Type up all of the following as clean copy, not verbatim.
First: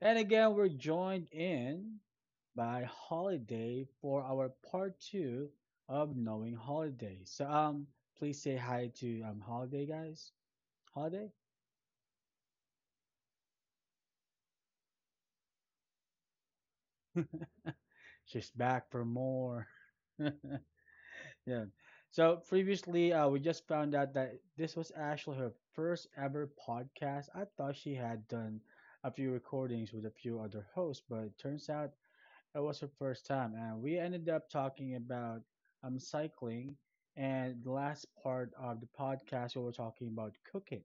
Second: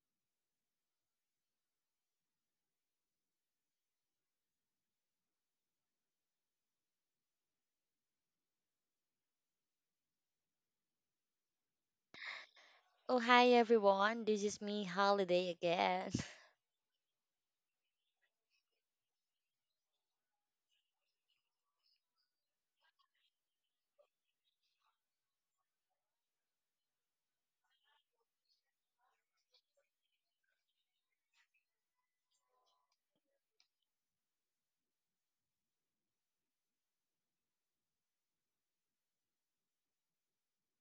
And again, we're joined in by Holiday for our part two of Knowing Holiday. So, please say hi to Holiday, guys. Holiday, Oh, hi everyone. This is me, Holiday again. she's back for more. Yeah. So previously, we just found out that this was actually her first ever podcast. I thought she had done a few recordings with a few other hosts, but it turns out it was her first time, and we ended up talking about cycling. And the last part of the podcast, we were talking about cooking.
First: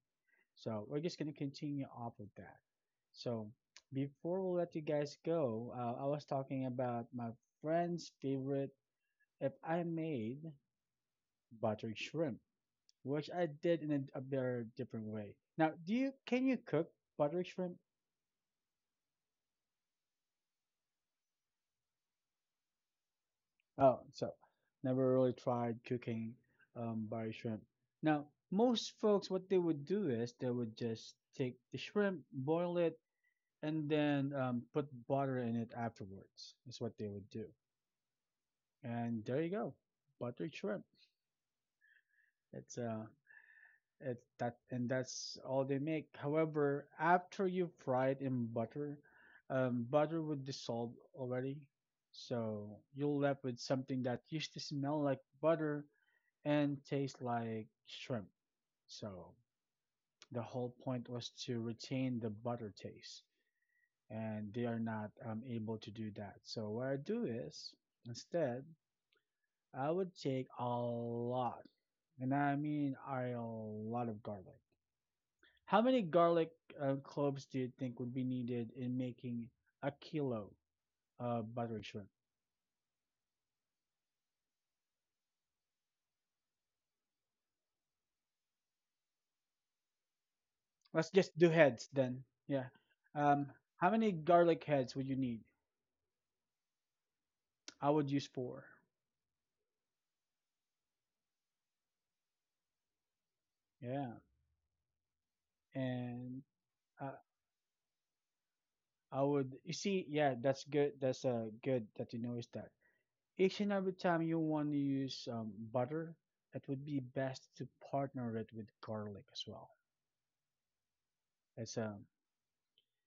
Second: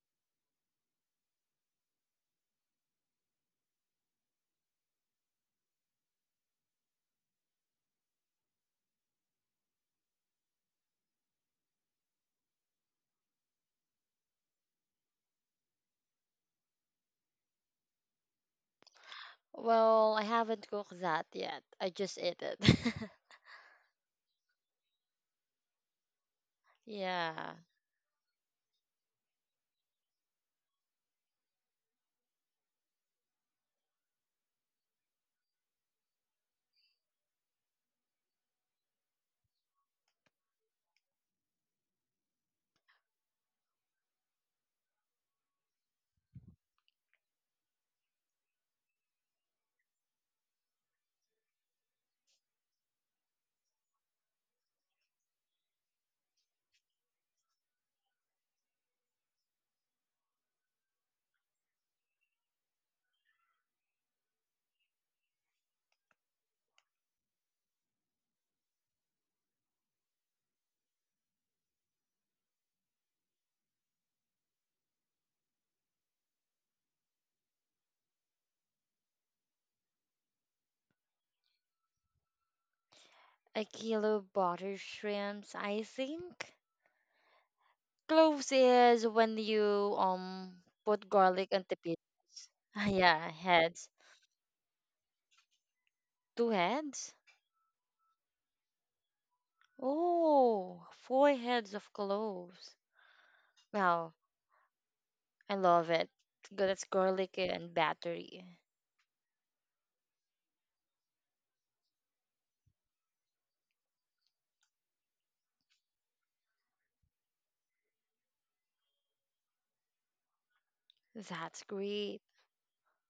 So we're just gonna continue off with that. So before we let you guys go, I was talking about my friend's favorite. If I made buttered shrimp, which I did in a very different way. Now, do you can you cook buttered shrimp? Well, I haven't cooked that yet. I just ate it. Oh, so never really tried cooking barley Yeah. shrimp. Now, most folks, what they would do is they would just take the shrimp, boil it, and then put butter in it afterwards. Is what they would do. And there you go, buttered shrimp. It's uh, it's that, and that's all they make. However, after you fry it in butter, butter would dissolve already, so you're left with something that used to smell like butter and taste like shrimp. So the whole point was to retain the butter taste, and they are not able to do that. So what I do is instead, I would take a lot, and I mean a lot of garlic. How many garlic cloves do you think would be needed in making a kilo of buttery shrimp? A kilo of butter shrimps, I think. Cloves is when you put Let's just garlic do on the heads pieces. then. Yeah. Yeah, Um, heads. how many garlic heads would you need? Two heads? I would use four. Oh, four heads of cloves. Wow, Yeah. I love it. And That's Uh, garlic and battery. I would. You see, yeah, that's good. That's good that you noticed that. Each and every time you want to use butter, it would be best to partner it with garlic as well. That's As great.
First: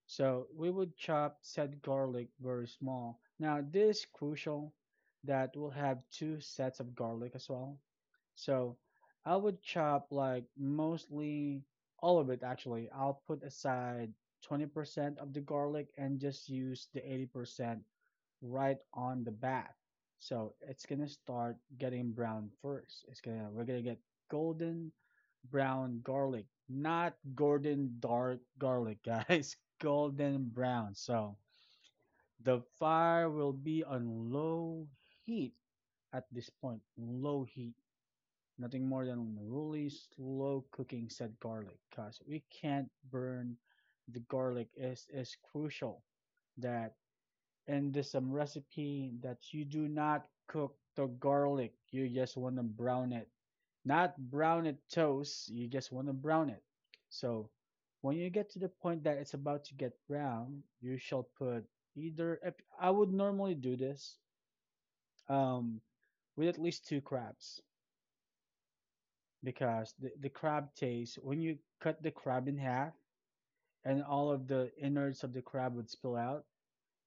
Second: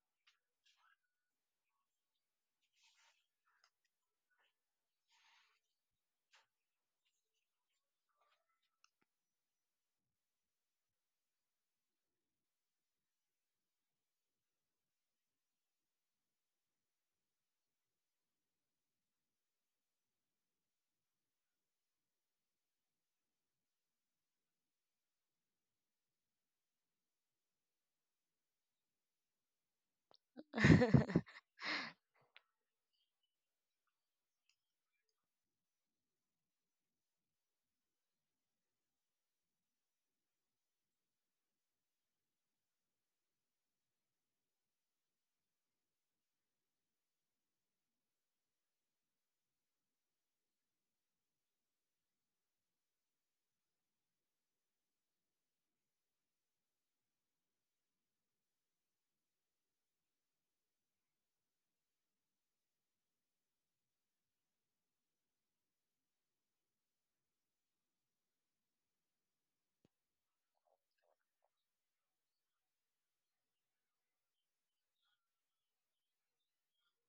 so we would chop said garlic very small. Now this is crucial that we'll have two sets of garlic as well. So I would chop like mostly all of it actually. I'll put aside 20% of the garlic and just use the 80% right on the back. So it's gonna start getting brown first. It's gonna we're gonna get golden brown garlic, not golden dark garlic, guys. Golden brown. So the fire will be on low heat at this point. Low heat. Nothing more than really slow cooking said garlic because we can't burn the garlic is crucial that, and there's some recipe that you do not cook the garlic. You just want to brown it. Not brown it toast. You just want to brown it. So when you get to the point that it's about to get brown, you shall put either. I would normally do this um, with at least two crabs because the crab taste, when you cut the crab in half and all of the innards of the crab would spill out,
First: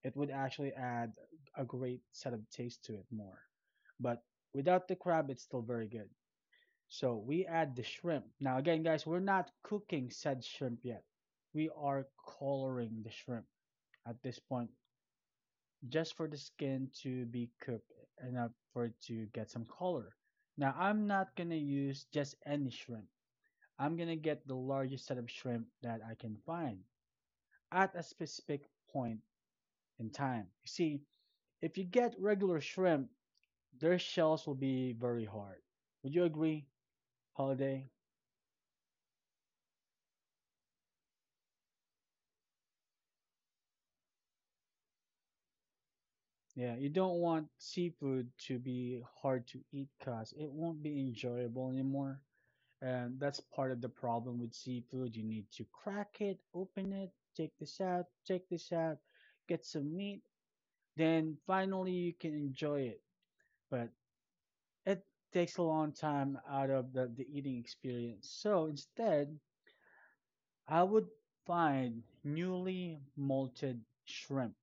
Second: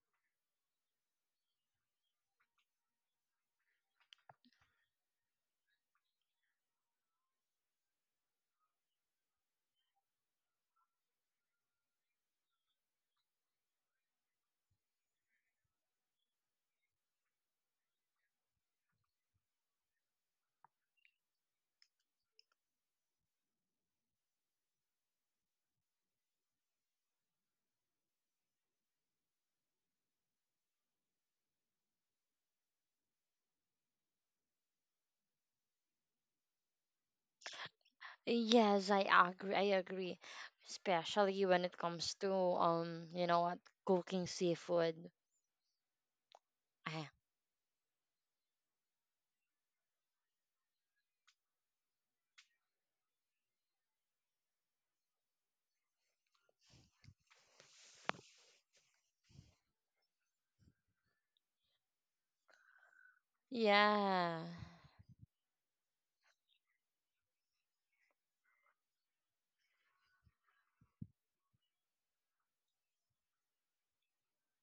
it would actually add a great set of taste to it more. But without the crab, it's still very good. So we add the shrimp. Now, again, guys, we're not cooking said shrimp yet. We are coloring the shrimp at this point just for the skin to be cooked enough for it to get some color. Now, I'm not going to use just any shrimp. I'm going to get the largest set of shrimp that I can find at a specific point in time. You see, if you get regular shrimp, their shells will be very hard. Would you agree, Holiday? Yes, I agree, especially when it comes to you know what, cooking seafood. Yeah, you Ah, don't want seafood to be hard to eat because it won't be enjoyable anymore. And that's part of the problem with seafood. You need to crack it, open it, take this out, get some meat, then finally you can enjoy it. But yeah. it takes a long time out of the eating experience. So instead, I would find newly molted shrimp.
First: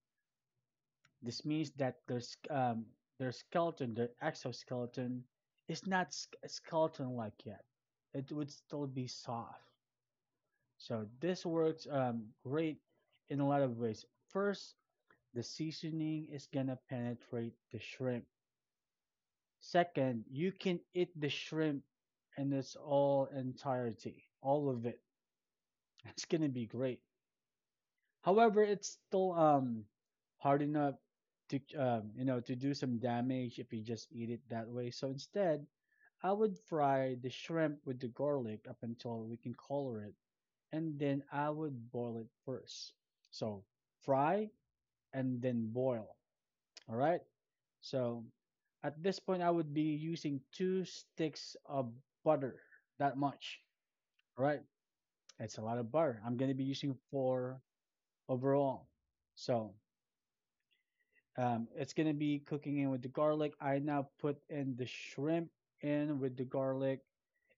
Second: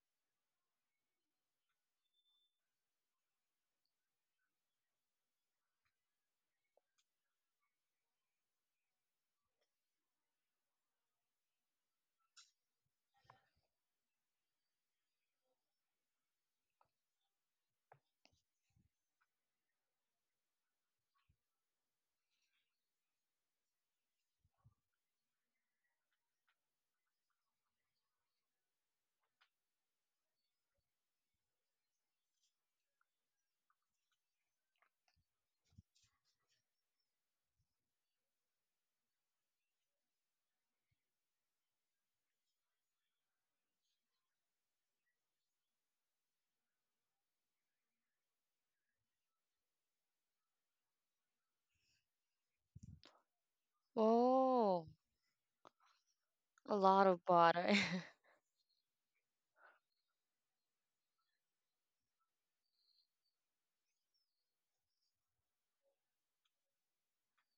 This means that their skeleton, their exoskeleton, is not skeleton like yet. It would still be soft. So this works great in a lot of ways. First, the seasoning is gonna penetrate the shrimp. Second, you can eat the shrimp in its all entirety, all of it. It's gonna be great. However, it's still hard enough to to do some damage if you just eat it that way. So instead, I would fry the shrimp with the garlic up until we can color it, and then I would boil it first. So fry and then boil. All right. So at this point, I would be using two sticks of butter, that much. All right. Oh, It's a lot of butter. I'm going to be a using lot of four butter. overall. So it's gonna be cooking in with the garlic. I now put in the shrimp in with the garlic,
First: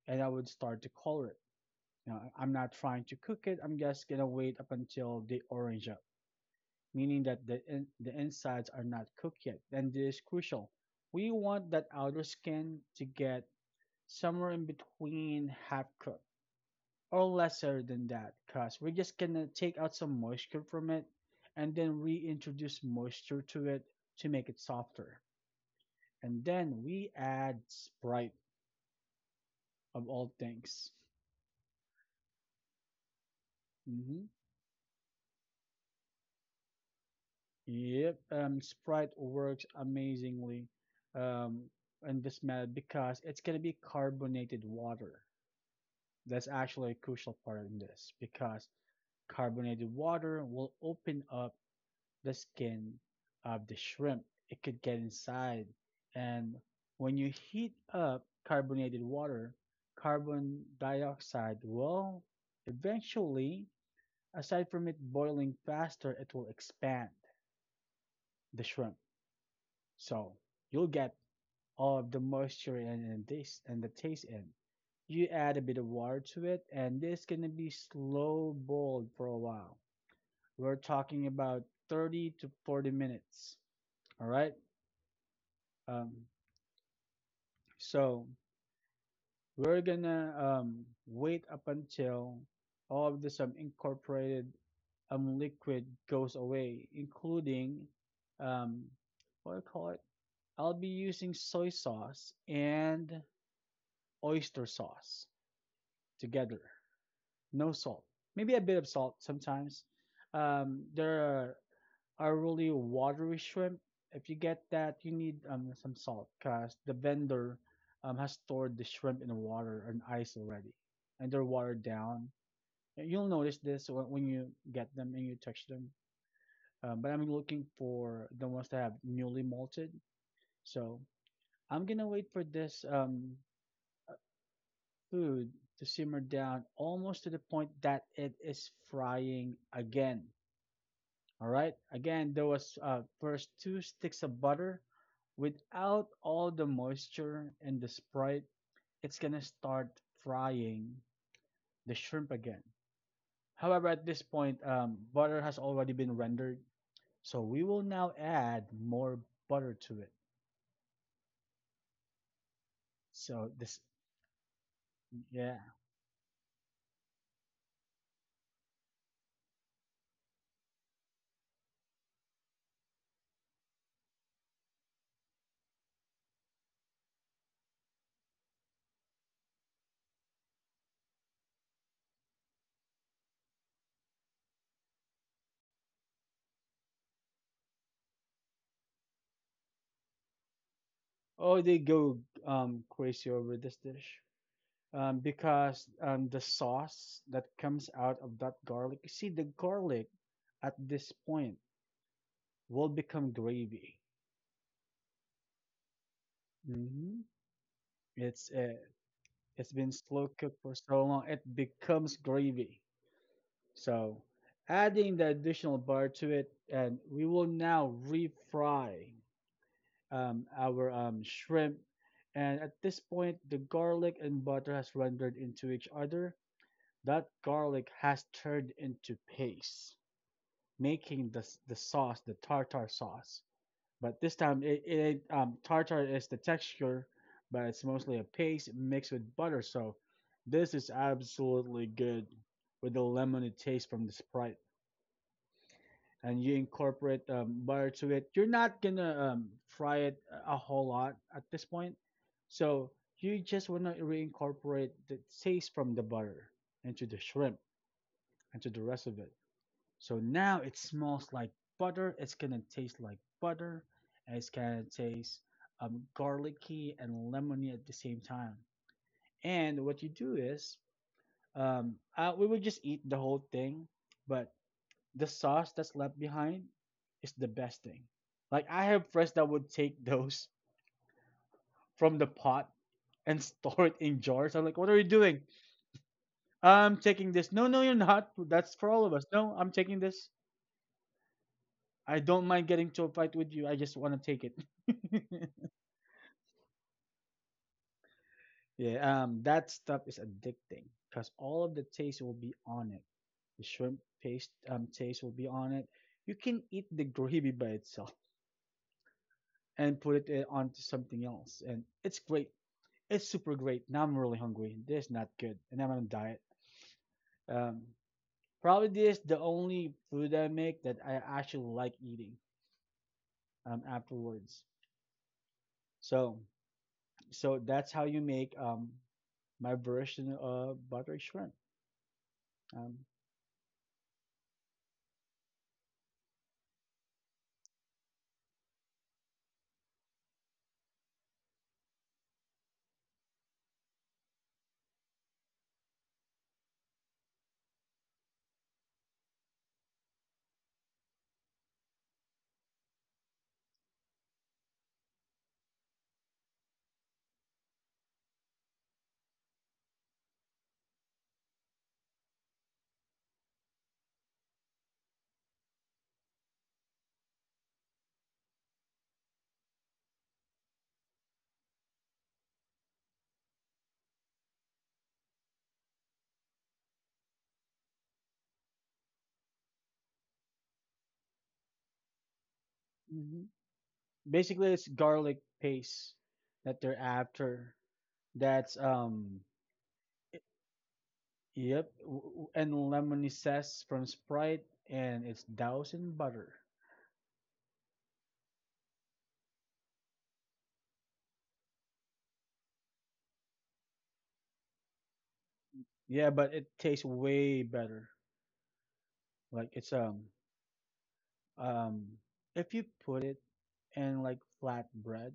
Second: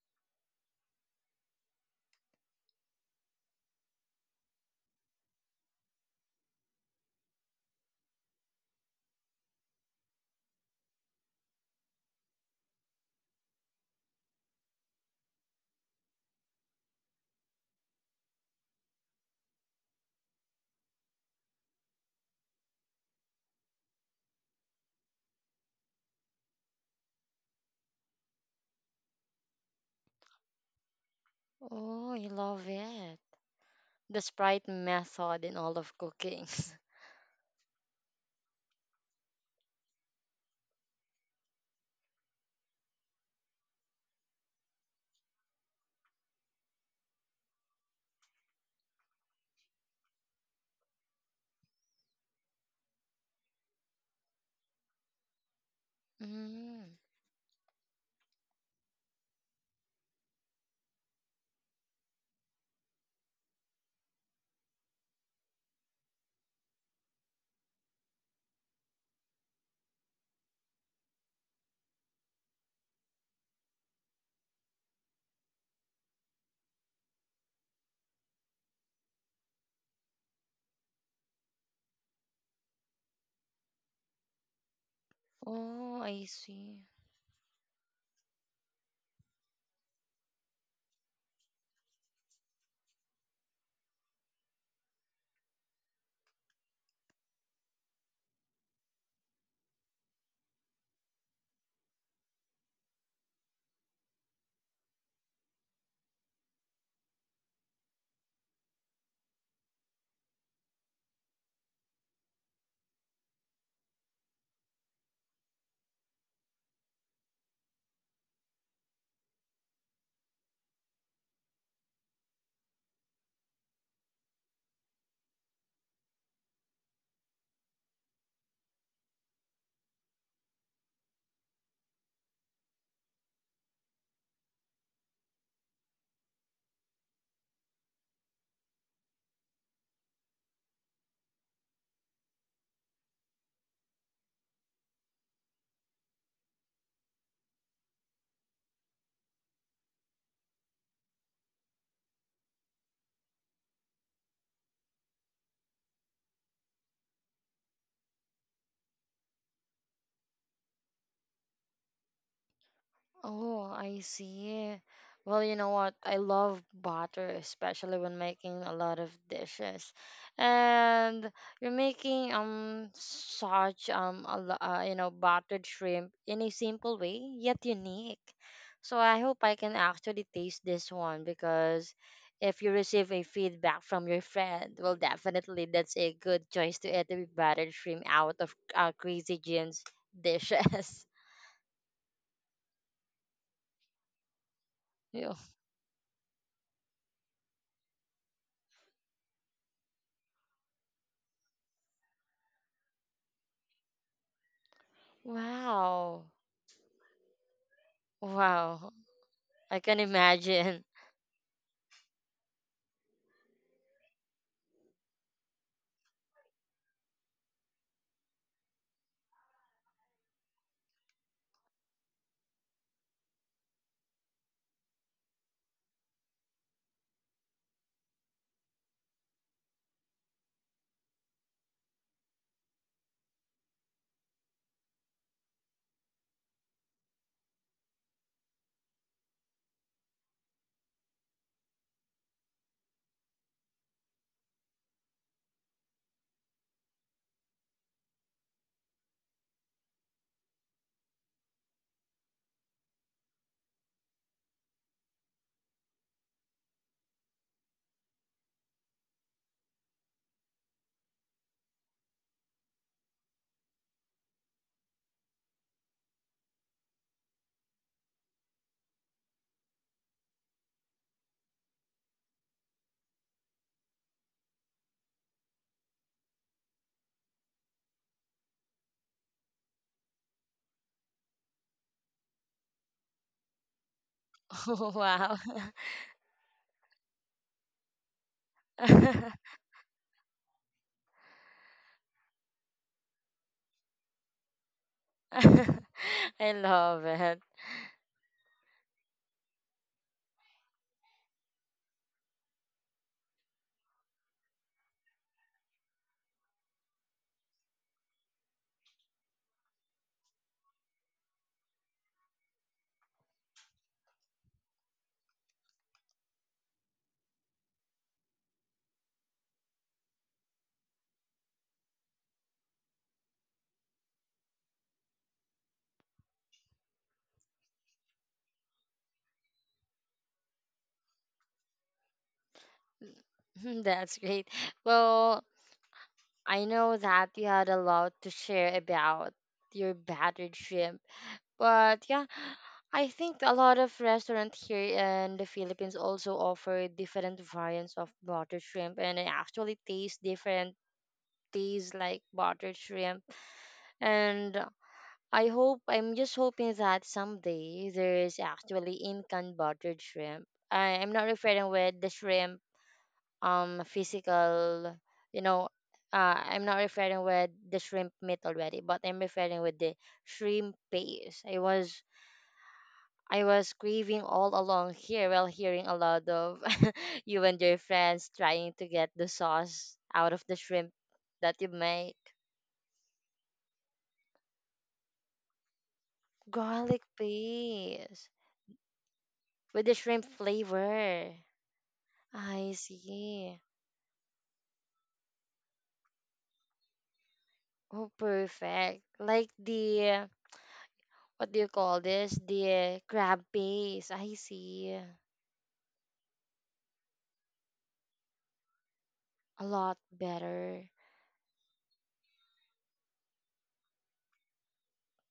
and I would start to color it. Now, I am not trying to cook it. I'm just gonna wait up until they orange up, meaning that the insides are not cooked yet. And this is crucial. We want that outer skin to get somewhere in between half cooked or lesser than that, cause we're just gonna take out some moisture from it and then reintroduce moisture to it to make it softer. And then we add Sprite of all things. Oh, I love it. The Hmm. Sprite method in all of cooking. Yep, Sprite works amazingly um, in this method because it's gonna be carbonated water. That's actually a crucial part in this because carbonated water will open up the skin of the shrimp. It could get inside, and Mm. when you heat up carbonated water, carbon dioxide will eventually. Aside from it boiling faster, it will expand the shrimp. So you'll get all of the moisture and taste and the taste in. You add a bit of water to it, and this gonna be slow boiled for a while. We're talking about 30 to 40 minutes. All right. Oh, Um, I see. so we're gonna wait up until all of this incorporated liquid goes away, including um, what do you call it? I'll be using soy sauce and oyster sauce together. No salt. Maybe a bit of salt sometimes. There are, really watery shrimp. If you get that, you need some salt because the vendor has stored the shrimp in the water and ice already, and they're watered down. You'll notice this when you get them and you touch them. But I'm looking for the ones that have newly molted. So I'm gonna wait for this food to simmer down almost to the point that it is frying again. All right. Again, there was first two sticks of butter. Without all the moisture and the Sprite, it's gonna start frying the shrimp again. However, at this point, butter has already been rendered, so we will now add more butter to it. So Oh, this, I see. Well, you know yeah. what? I love butter, especially when making a lot of dishes. And you're making such a you know buttered shrimp in a simple way yet unique. So I hope I can actually taste this one because if you receive a feedback from your friend, well, definitely that's a good choice to eat the buttered shrimp out of Crazy Jean's dishes. Oh, they go crazy over this dish. um, Yeah. because um, the sauce that comes out of that garlic, you see, the garlic at this point will become gravy. Wow. Hmm. It's uh, Wow, it's I been can slow cooked for imagine. so long, it becomes gravy. So adding the additional bar to it, and we will now refry our shrimp. And at this point, the garlic and butter has rendered into each other. That garlic has turned into paste. Making the sauce, the tartar sauce. But this time, it tartar is the texture, but it's mostly a paste mixed with butter. So this is absolutely good with the lemony taste from the Sprite, and you incorporate butter to it. You're not gonna fry it a whole lot at this point, so you just wanna reincorporate the taste from the butter into the shrimp and to the rest of it. So now it smells like butter. It's gonna taste like butter. And it's gonna taste garlicky and lemony at the same time. And what you do is, we would just eat the whole thing, but the sauce that's left behind is the best thing. Like I have friends that would take those from the pot and store it in jars. I'm like, what are you doing? Wow. I'm taking this. No, no, you're not. That's for all of us. No, I'm taking this. I don't mind getting to a fight with you. I just want to take it. I love it. Yeah, that stuff is addicting because all of the taste will be on it. The shrimp paste taste will be on it. You can eat the gravy by itself and put it onto something else, and it's great. It's super great. Now I'm really hungry. This is not good, and I'm on a diet. Um, Probably this the only food I make that I actually like eating afterwards. So, so that's how you make my version of butter shrimp. Um, That's great. Well, I know that you had a lot to share about your battered shrimp, but yeah, I think a lot of restaurants here in the Philippines also offer different variants of buttered shrimp, and it actually tastes different. Tastes like buttered shrimp, and I'm just hoping that someday there's actually in can buttered shrimp. I'm not referring with the shrimp physical you know I'm not referring with the shrimp meat already, but I'm referring with the shrimp paste. I was craving all along here while hearing a lot of you and your friends trying to get the sauce out of the shrimp that you make. mm-hmm. Basically it's garlic paste that they're Garlic after. paste That's with the shrimp flavor. yep, and I lemony see. zest from Sprite, and it's doused in butter. Oh, perfect. Like the, what do you call this? The crab paste. I see. Yeah, but it tastes way better. A Like, it's lot better. um if you put it in like flatbread.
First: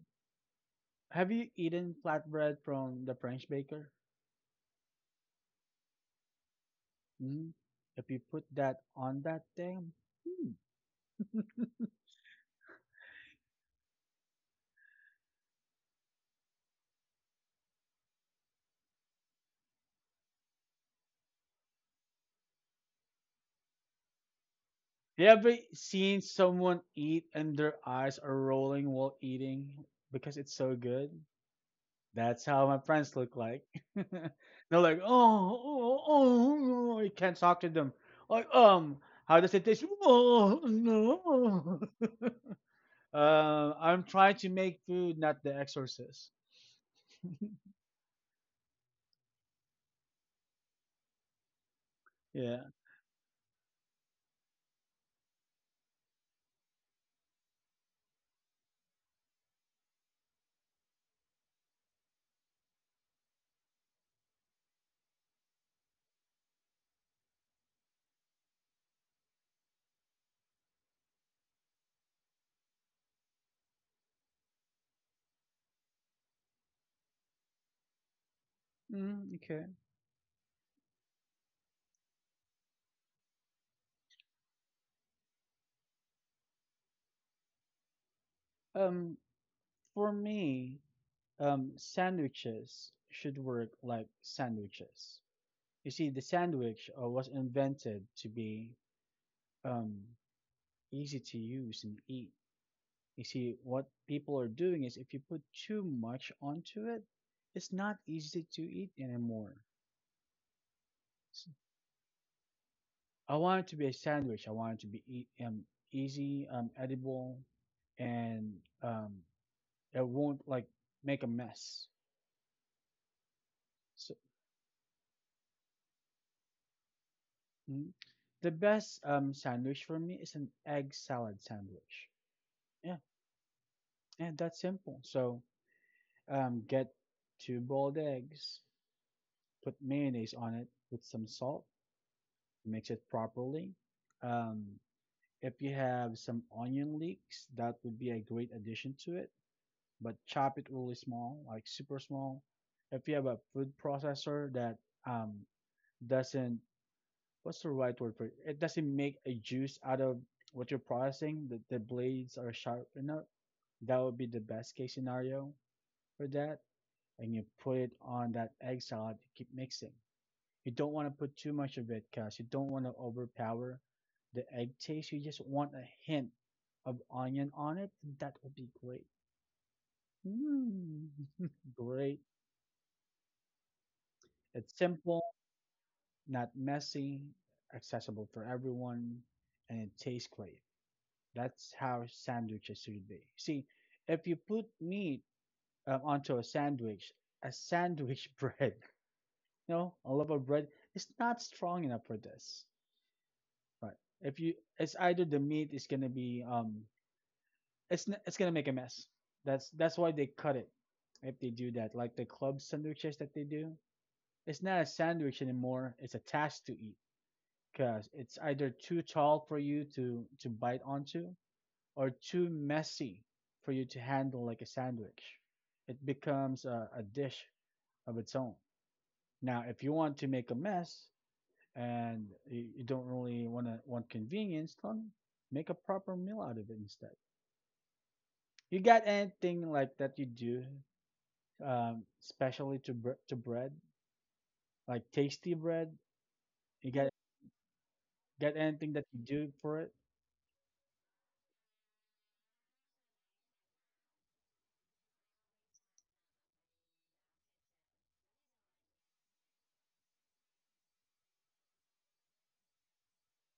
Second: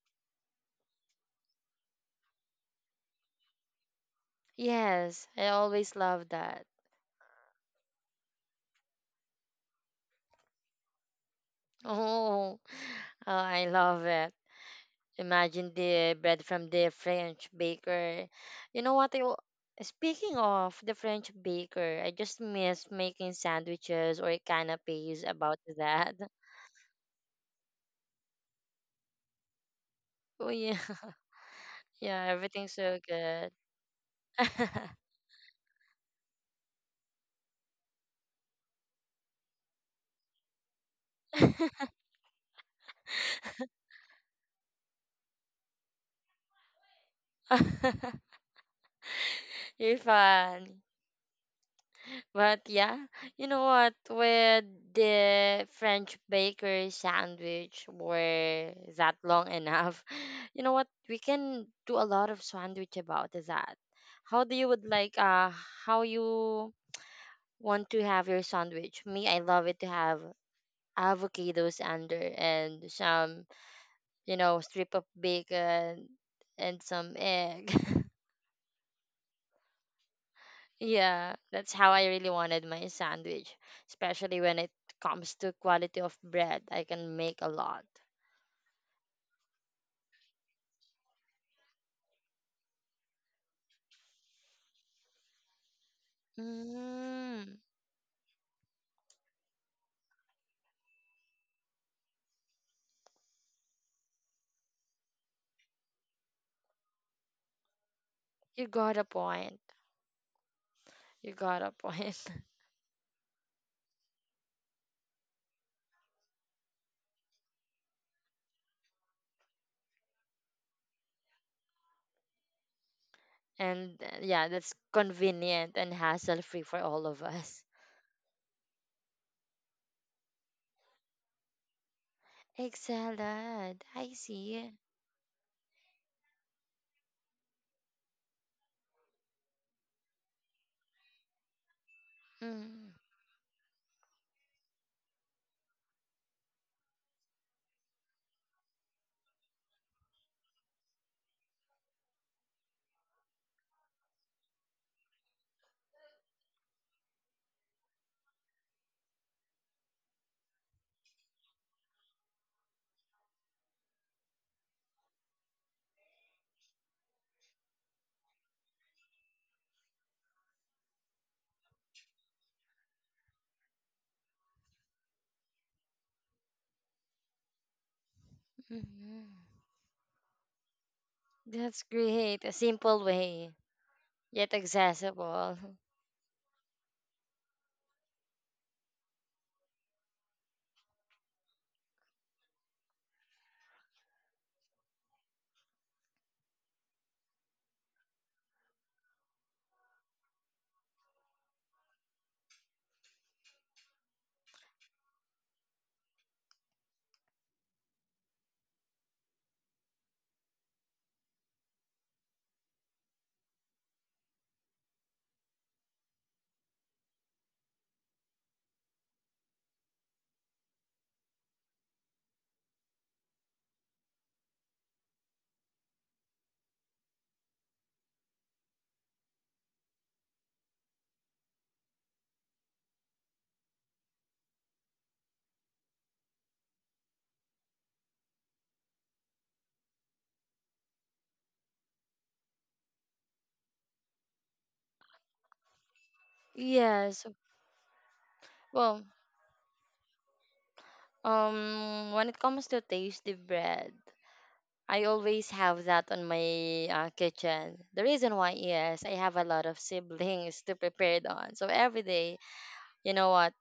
Have you eaten flatbread from the French baker? Yes, I always love that. Mm? If you put that on that thing, hmm, Oh, oh, I love it. Imagine the bread from the French baker. You know what? Speaking of the French baker, I just miss making sandwiches or canapes you ever about that. seen someone eat and their eyes are rolling while eating because Oh, it's so yeah. good? Yeah, That's how everything's my so friends look good. like. They're like, oh, oh, oh, oh, you can't talk to them. Like, how does it taste? Oh, no. I'm trying to make food, not the exorcist. You're fun. Yeah. But yeah, you know what? With the French bakery sandwich were that long enough. You know what? We can do a lot of sandwich about that. How do you would like how you want to have your sandwich? Me, I love it to have avocados under and some, you know, strip of bacon and some egg. Mm, okay. Yeah, that's how I really wanted my sandwich, especially when it comes to quality of bread. I can make a lot. Um, for me, sandwiches should work like sandwiches. You see, the sandwich was Mm, invented to be um, easy to use and eat. You see, what people are doing is if you put too much onto it, it's not easy to you eat got a anymore. point. You S- got a point. I want it to be a sandwich. I want it to be easy, edible, and um, it won't like make a mess. And So yeah, that's convenient and hassle-free for all of us. mm, the best sandwich for me is an egg salad sandwich. Egg Yeah, salad. I and that's see. simple. So, get two boiled eggs, put mayonnaise on it with some salt, Mm, mix it properly. Um, if you have some onion leeks, that would be a great addition to it, but chop it really small, like super small. If you have a food processor that um, doesn't, what's the right word for it? It doesn't make a juice out of what you're processing, that the blades are sharp enough, that would be the best case scenario for that. And you put it on that egg salad. You keep mixing. You don't want to put too much of it because you don't want to overpower the egg taste. You just want a hint of onion on it. That would be great. mhm. Mm. That's Great. great. A simple way, yet It's simple, accessible. not messy, accessible for everyone, and it tastes great. That's how sandwiches should be. See, if you put meat onto a sandwich bread, a loaf of bread is not strong enough for this. Right. If you, it's either the meat is gonna be, it's gonna make a mess. That's why they cut it. If they do that, like the club sandwiches that they do, it's not a sandwich anymore. It's a task to eat because it's either too tall for you to bite onto or too messy for you to handle like a sandwich. It becomes a dish of its own. Now, if you want to make a mess, and you don't really want to want convenience, then make a proper meal out of it instead. You got anything like that you do, especially to to bread, like tasty bread? You got Yes. got anything Well, that you do for it? When it comes to tasty bread. I always have that on my kitchen. The reason why is I have a lot of siblings to prepare it on. So every day, you know what,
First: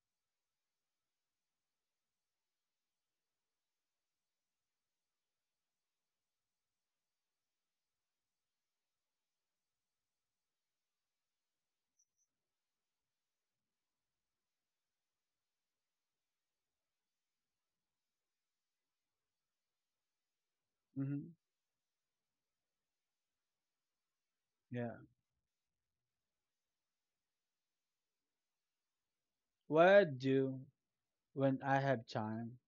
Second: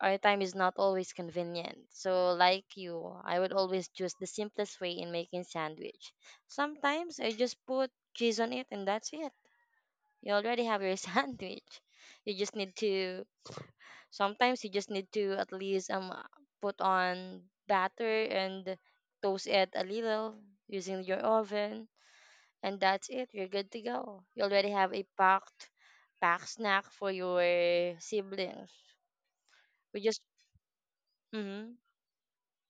our time is not always convenient. So like you, I would always choose the simplest way in making sandwich. Sometimes I just put cheese on it and that's it. You already have your sandwich. You just need to Sometimes you just need to at least put on batter and toast it a little using your Hmm. oven and that's it. You're good to go. You already have Yeah. a packed snack for your siblings. What We I just do when Mm-hmm. I have time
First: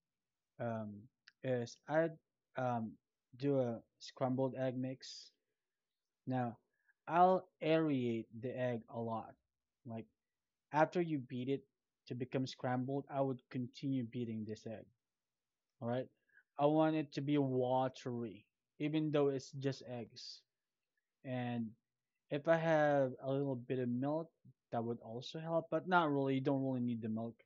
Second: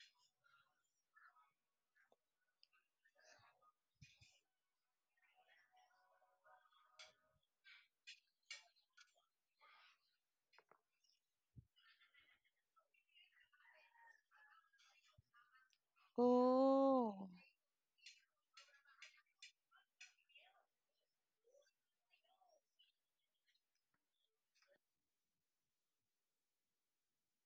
um, is I um, do a scrambled egg mix. Now, I'll aerate the egg a lot, like, after you beat it to become scrambled, I would continue beating this egg. All right. I want it to Oh. be watery, even though it's just eggs. And if I have a little bit of milk, that would also help, but not really. You don't really need the milk.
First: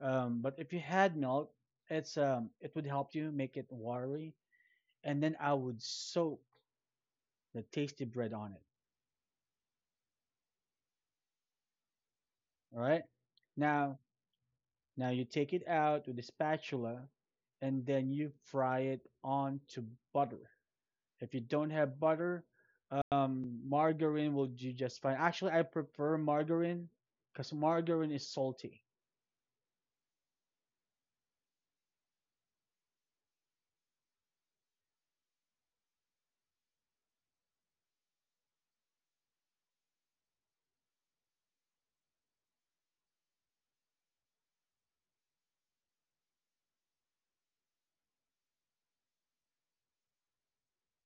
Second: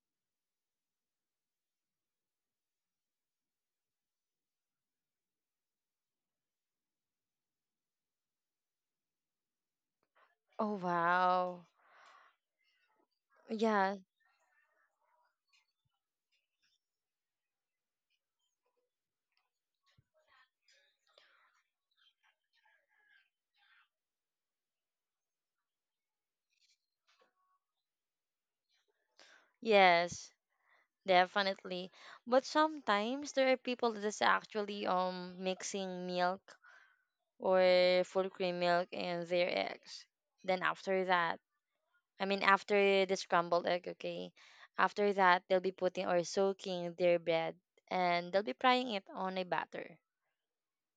But if you had milk, it would help you make it watery. And then I would soak the tasty bread on it. Oh wow. All right. Yeah. Now Now you take it out with a spatula and then you fry it onto butter. If you don't have butter, margarine will do just fine. Actually, I prefer margarine because margarine is salty. Yes. Definitely. But sometimes there are people that is actually mixing milk or full cream milk and their eggs. Then after that, I mean, after the scrambled egg, okay. After that, they'll be putting or soaking their bread and they'll be frying it on a batter.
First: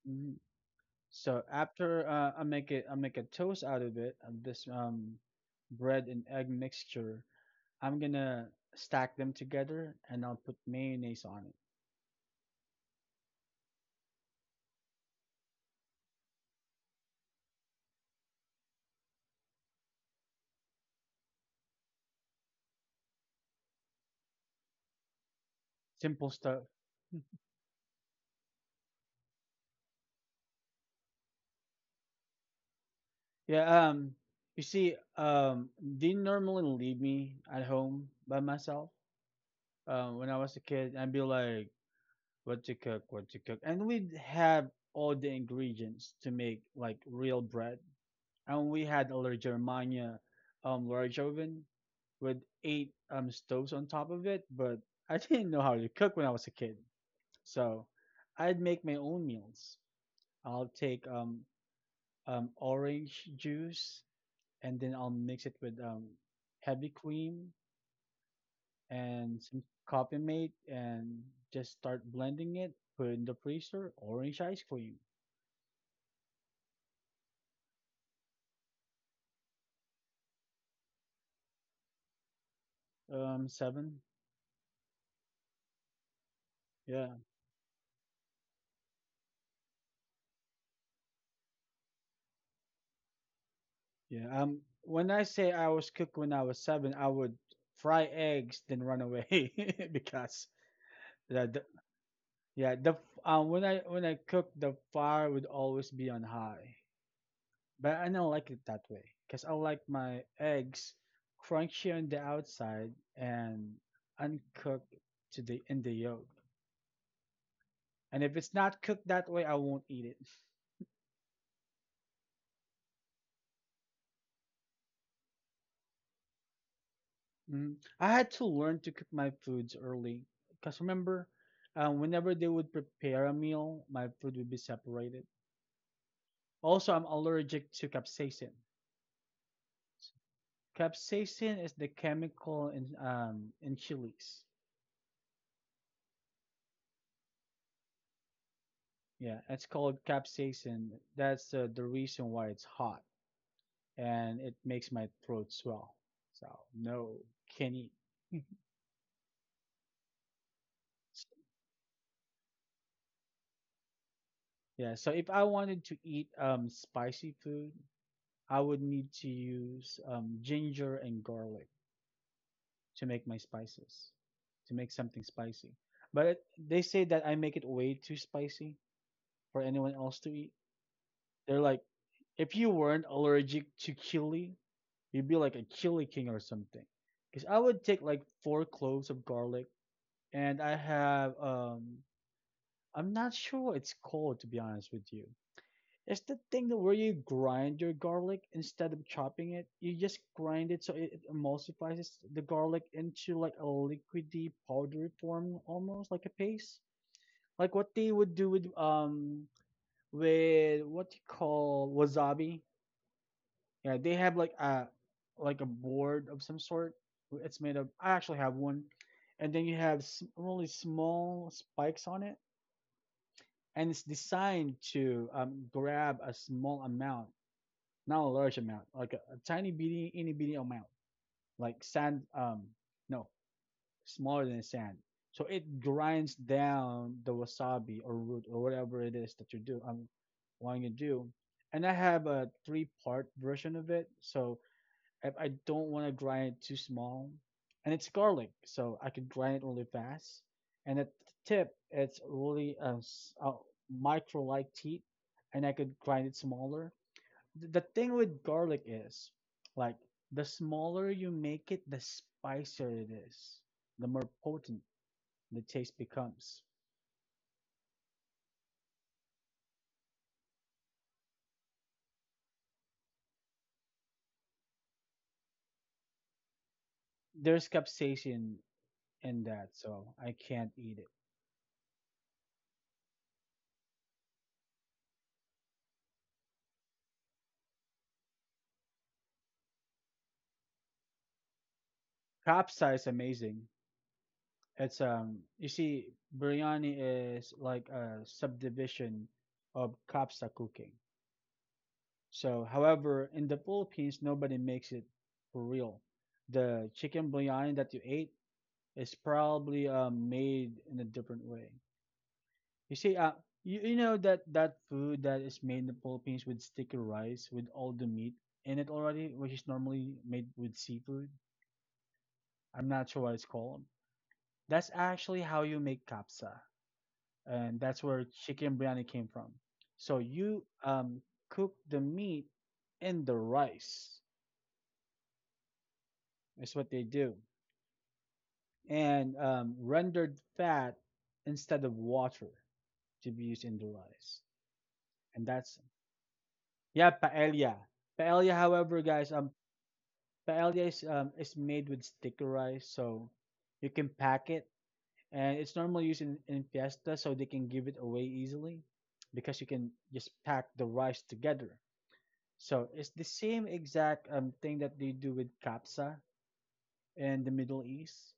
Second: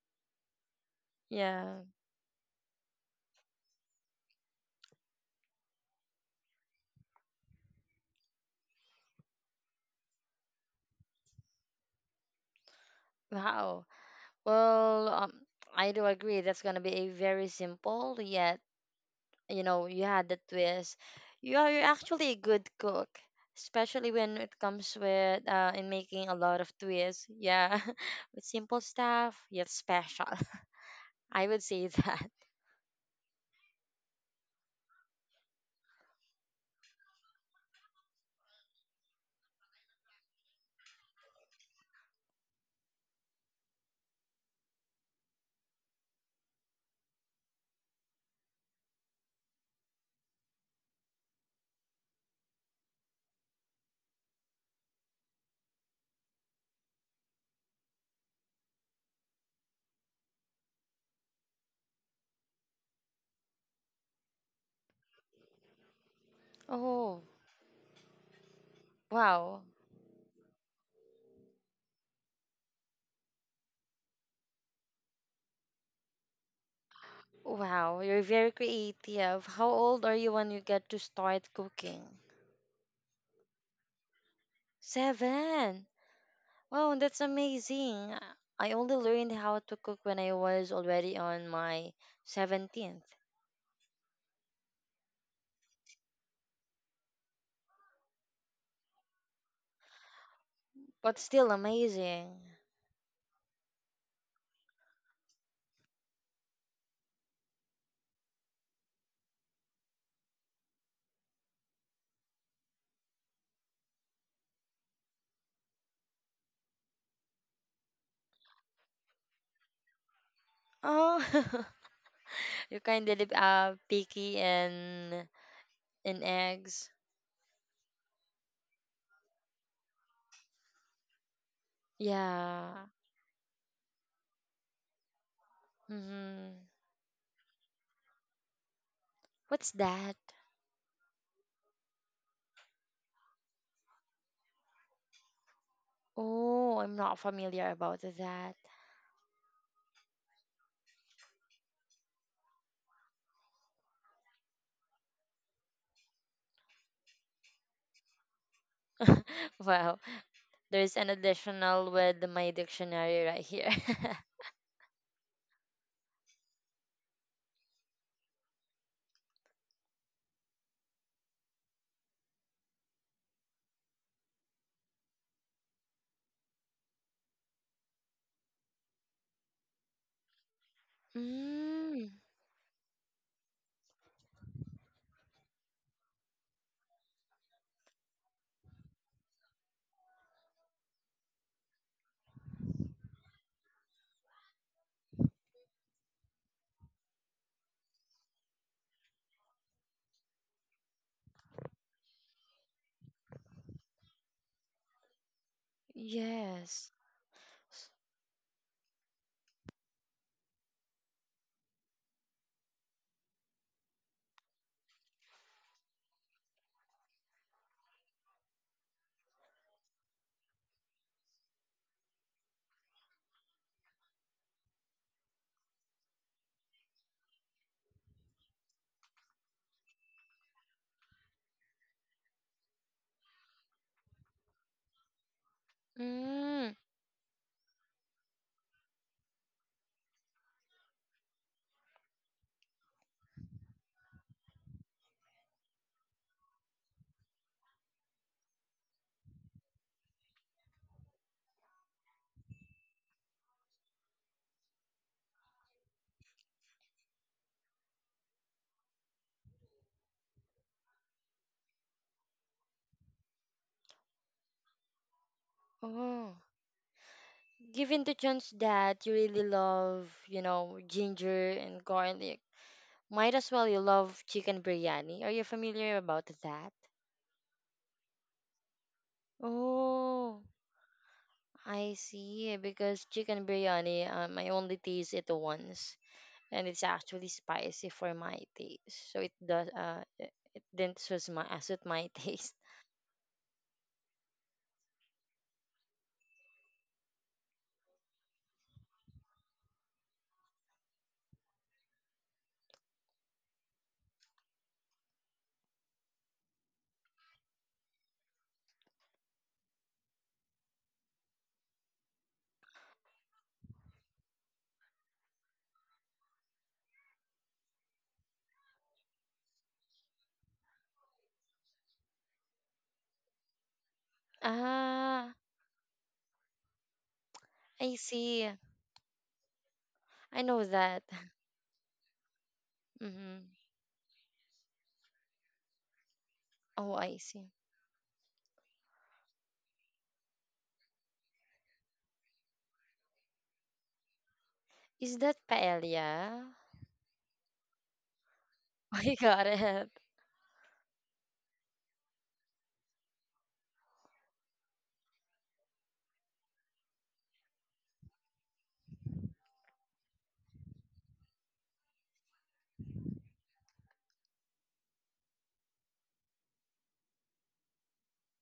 Mhm. So Yeah. after I make it, I make a toast out of it. Of this bread and egg mixture, I'm gonna stack them together and I'll put mayonnaise on it. Wow. Well, I do agree. That's gonna be a very simple yet, you know, you had the twist. You're actually a good cook, especially when it comes with in making Simple a lot stuff. of twists. Yeah, with simple stuff yet special. I would say that. Yeah, you see, they normally leave me at home by myself. When I was a kid, I'd be like, "What to cook? What to cook?" And we'd have all the ingredients to make like real bread. And we had a large Germania, large oven with eight stoves on top of it. But I didn't know how to cook when I was a kid, so I'd make my own meals. I'll take orange juice and then I'll mix it with heavy Oh, cream and wow. some coffee mate and just start blending it. Put in the freezer, orange ice cream. Wow, you're very creative. How old are you when you get to start cooking? 7. Seven. Wow, Yeah, that's amazing. I only learned how to cook when I was already on my 17th, yeah. When I say I was cooked when I was 7, I would fry eggs then run away because but still the amazing. yeah, the when I cook the fire would always be on high. But I don't like it that way because I like my eggs crunchy on the outside and uncooked to the in the yolk. And if it's not cooked that way, I won't eat it. Oh, you kind of picky in eggs. Mm. I had to learn to cook my foods early because remember, whenever they would Yeah. prepare a meal, my food would be separated. Mm-hmm. Also, I'm allergic to capsaicin. What's that? Capsaicin is the chemical in chilies. Oh, I'm not familiar about that. Yeah, it's called capsaicin. That's the reason why it's hot. And it makes my throat swell. So no, can't eat. Wow. There's an additional with my dictionary right here. Yeah, so if I wanted to eat spicy food, I would need to use ginger and garlic to make my spices, to make something spicy. They say that I make it way too spicy for anyone else to eat. They're like, Mm, if you weren't allergic to chili, you'd be like a chili king or something. Because I would take like four cloves of garlic, and I'm not sure what it's called to be honest with you. It's the thing that where you grind your garlic instead of chopping it. You just grind it so it emulsifies the garlic into like a liquidy powdery form, almost like a yes. paste. Like what they would do with what you call wasabi. Yeah, they have like a board of some sort. It's made of. I actually have one, and then you have really small spikes on it, and it's designed to grab a small amount, not a large amount, like a tiny bitty, itty bitty amount, like sand. No, smaller than sand. So it grinds Mm, down the wasabi or root or whatever it is that you do. I'm wanting to do, and I have a three-part version of it. So I don't want to grind it too small, and it's garlic, so I can grind it really fast. And at the tip, it's really a micro-like teeth, and I could grind it smaller. The thing with garlic is, like, the smaller you make it, the spicier it is, the more potent the taste oh. becomes. Given the chance that you really love, you know, ginger and garlic, might as well you love chicken biryani. Are you familiar about that? There's capsaicin in that, so I Oh, can't eat it. I see. Because chicken biryani, I only taste it once. And it's actually spicy for my taste. So it does it it didn't suit my suit my taste. Capsa is amazing. It's You see, biryani is like a subdivision of kapsa cooking. So however, in the Philippines nobody makes it for real. The chicken biryani that you ate is probably made in a different way. You see, you, you know that that food that is made in the Philippines with sticky rice with all the meat in it already, which is normally made with seafood. I'm not sure what it's called. That's Ah, actually how you make kapsa. And I that's where see. chicken biryani came from. So I know you that. Cook the meat in the Mm-hmm. rice. That's Oh, what they I do, see. and rendered fat instead of water to be used in the rice. Is that And that's, paella? yeah, paella. Paella, however, I guys, got it. paella is made with sticky rice, so you can pack it, and it's normally used in fiesta, so they can give it away easily because you can just pack the rice together. So it's the same exact thing that they do with kapsa in the Middle East.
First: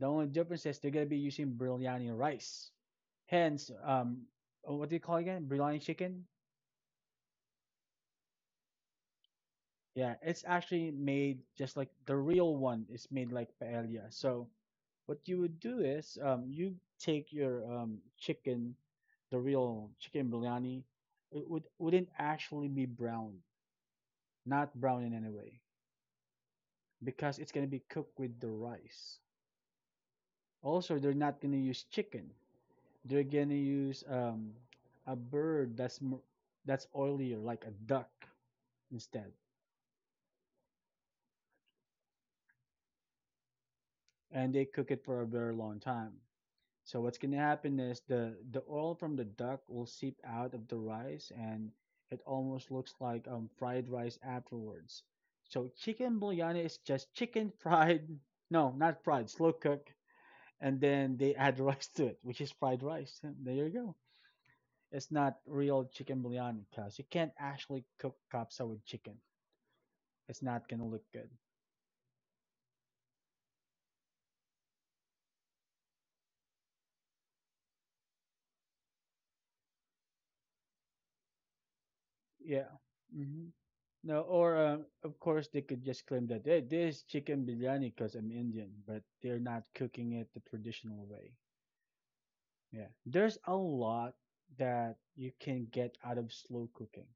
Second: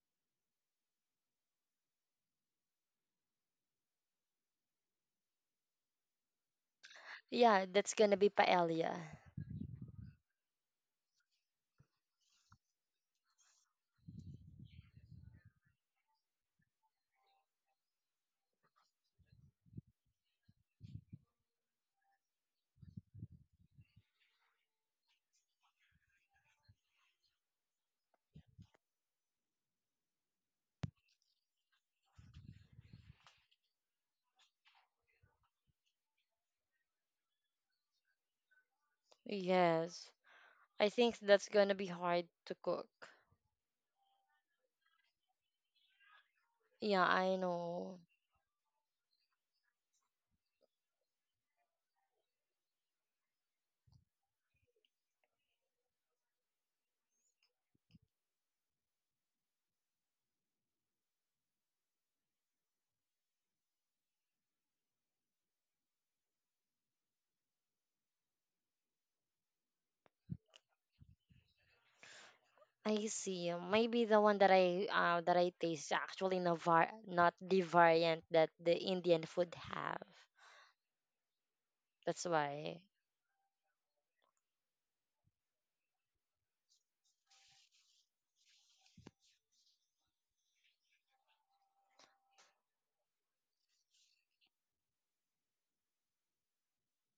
The only difference is they're gonna be using biryani rice. Hence, what do you call it again? Biryani chicken. Yeah, that's gonna be paella. Yeah, it's actually made just like the real one is made like paella. So what you would do is, you take your chicken, the real chicken biryani. It would wouldn't actually be brown, not brown in any way, because it's gonna be cooked with the rice. Also, they're not gonna use chicken. They're gonna use a bird that's that's oilier, like a duck instead, Yes. I think that's gonna be hard to cook. and they cook it for a very long time. So Yeah, what's I gonna happen know. is the oil from the duck will seep out of the rice, and it almost looks like fried rice afterwards. So chicken biryani is just chicken fried, no, not fried, slow cooked, and then they add rice to it, which is fried rice. There you go. It's not real chicken biryani because you can't actually cook kapsa with chicken. It's not gonna look good. I see. Maybe the one that I taste is actually not the variant that the Indian food have. That's Yeah. why. Hmm. No, or of course they could just claim that, hey, this is chicken biryani because I'm Indian, but they're not cooking it the traditional way. Yeah. There's a lot that you can get out of slow cooking.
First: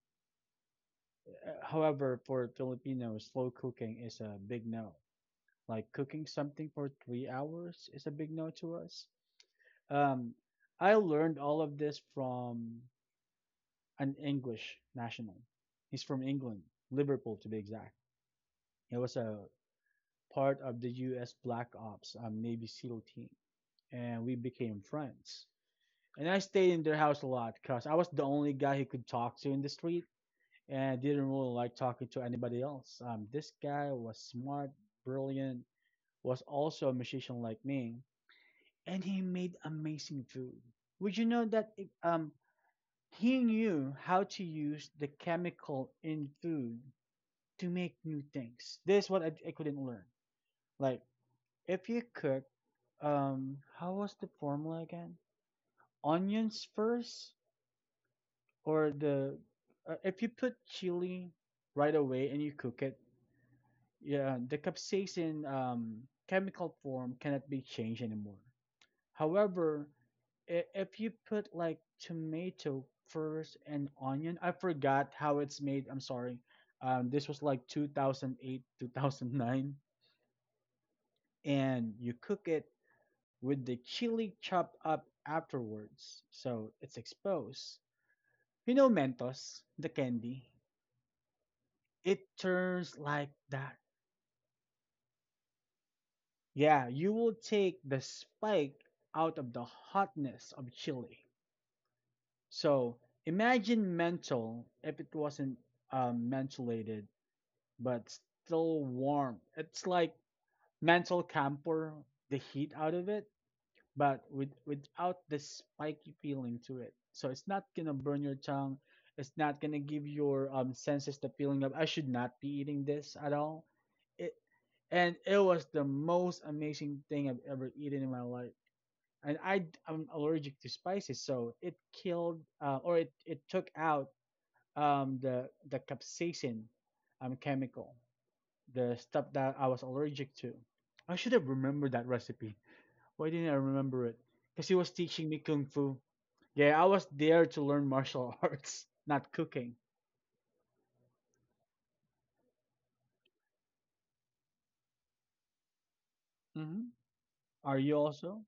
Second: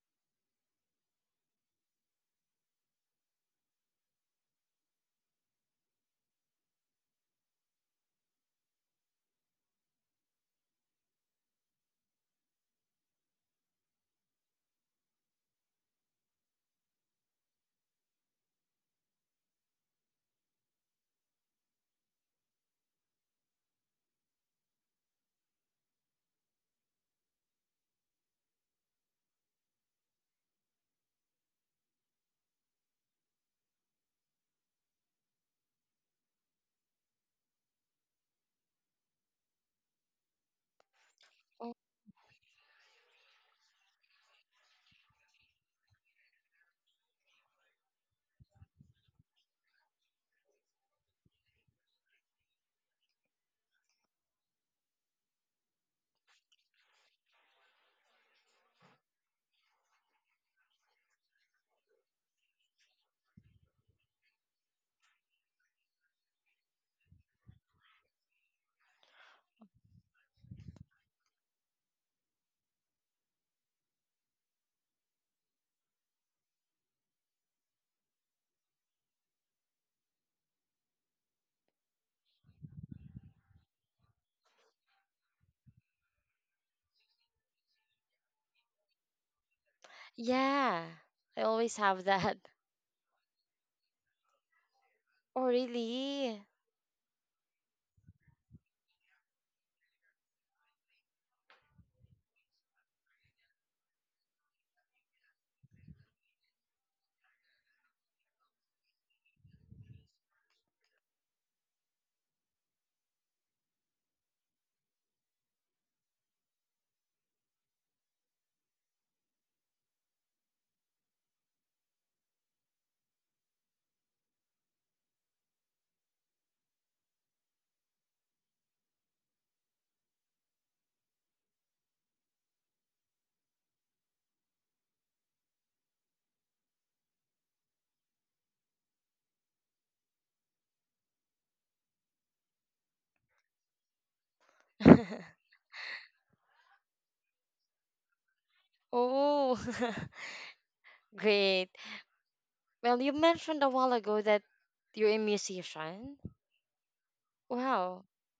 However, for Filipinos, slow cooking is a big no. Like cooking something for 3 hours is a big no to us. Um, I learned all of this from an English national. He's from England, Liverpool to be exact. He was a part of the U.S. Black Ops Navy SEAL team, and we became friends. And I stayed in their house a lot because I was the only guy he could talk to in the street, and didn't really like talking to anybody else. This guy was smart, brilliant, was also a musician like me, and he made amazing food. Would you know Oh, that? um, He knew how to use the chemical in food to make new things. This is what I couldn't learn. Like if you cook, how was the formula again? Onions first, or the if you put chili right away and you cook it, yeah, the capsaicin chemical form cannot be changed anymore. However, if you put like tomato first and onion, I forgot how it's made. I'm sorry. This was like 2008, 2009, and you cook it with the chili chopped up afterwards, so it's exposed. You know Mentos, the candy. yeah, I always have It that. turns like that. Oh, really? Yeah, you will take the spike out of the hotness of chili. So imagine mental if it wasn't mentholated, but still warm. It's like mental camphor, the heat out of it, but without the spiky feeling to it. So it's not gonna burn your tongue. It's not gonna give your senses the feeling of I should not be eating this at all. It and it was the most amazing thing I've ever eaten in my life. And I am allergic to spices, so it killed it took out the capsaicin chemical, the stuff that I was allergic to. I should have remembered that recipe. Why didn't I remember it? Because he was teaching me kung fu. Yeah, I was there to learn martial arts, not Oh, cooking. great. Well, you mentioned a while ago that you're a musician. Hmm. Are you Wow. also?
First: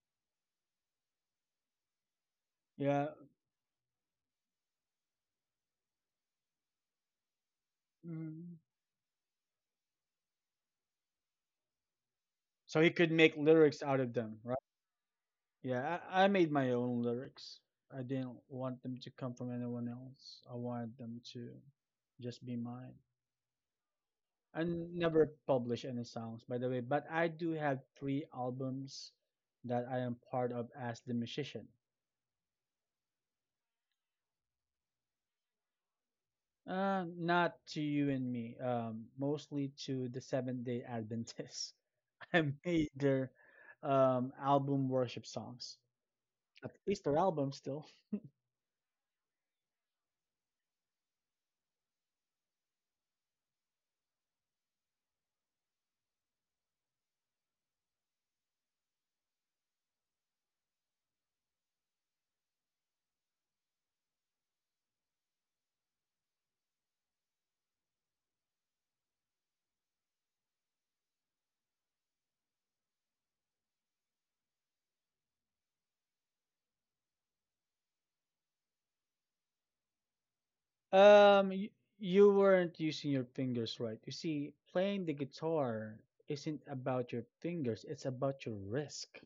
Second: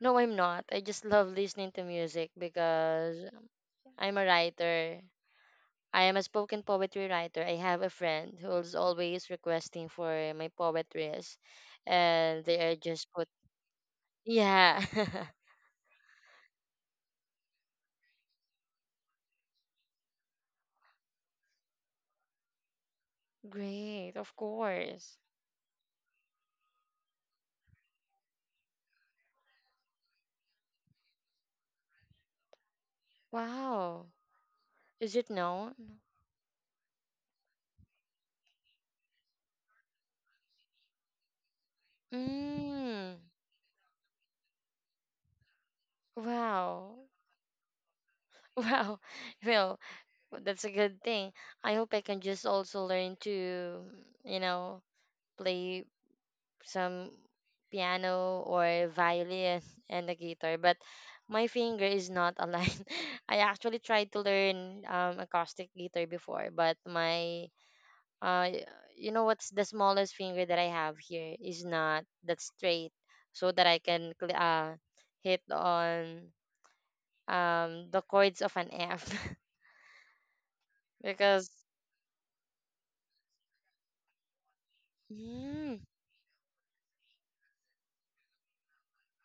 No, I'm not. I just love listening to music Yeah. because I'm a writer. I am a spoken poetry writer. I have a friend Mm. who's always requesting for my poetries, and they are So he just could put, make lyrics out of them, right? yeah. Yeah, I made my own lyrics. I didn't want them to come from anyone else. I wanted them to just be mine. Great, of I course. never publish any songs, by the way, but I do have three albums that I am part of as the musician. Wow. Is it known? Not to you and me, mostly to the Seventh Day Adventists. I made Mm. their album worship songs. At Wow. least their album still. Wow. Well, that's a good thing. I hope I can just also learn to, you know, play some piano or violin and the guitar, but my finger is not aligned. I actually tried to learn acoustic guitar before, but my uh y- you know what's the smallest finger that I have here is not that straight so that I can hit on the chords of an F. Because Um, you, you weren't using your fingers right. You see, playing the mm, guitar isn't about your fingers; it's about your wrist.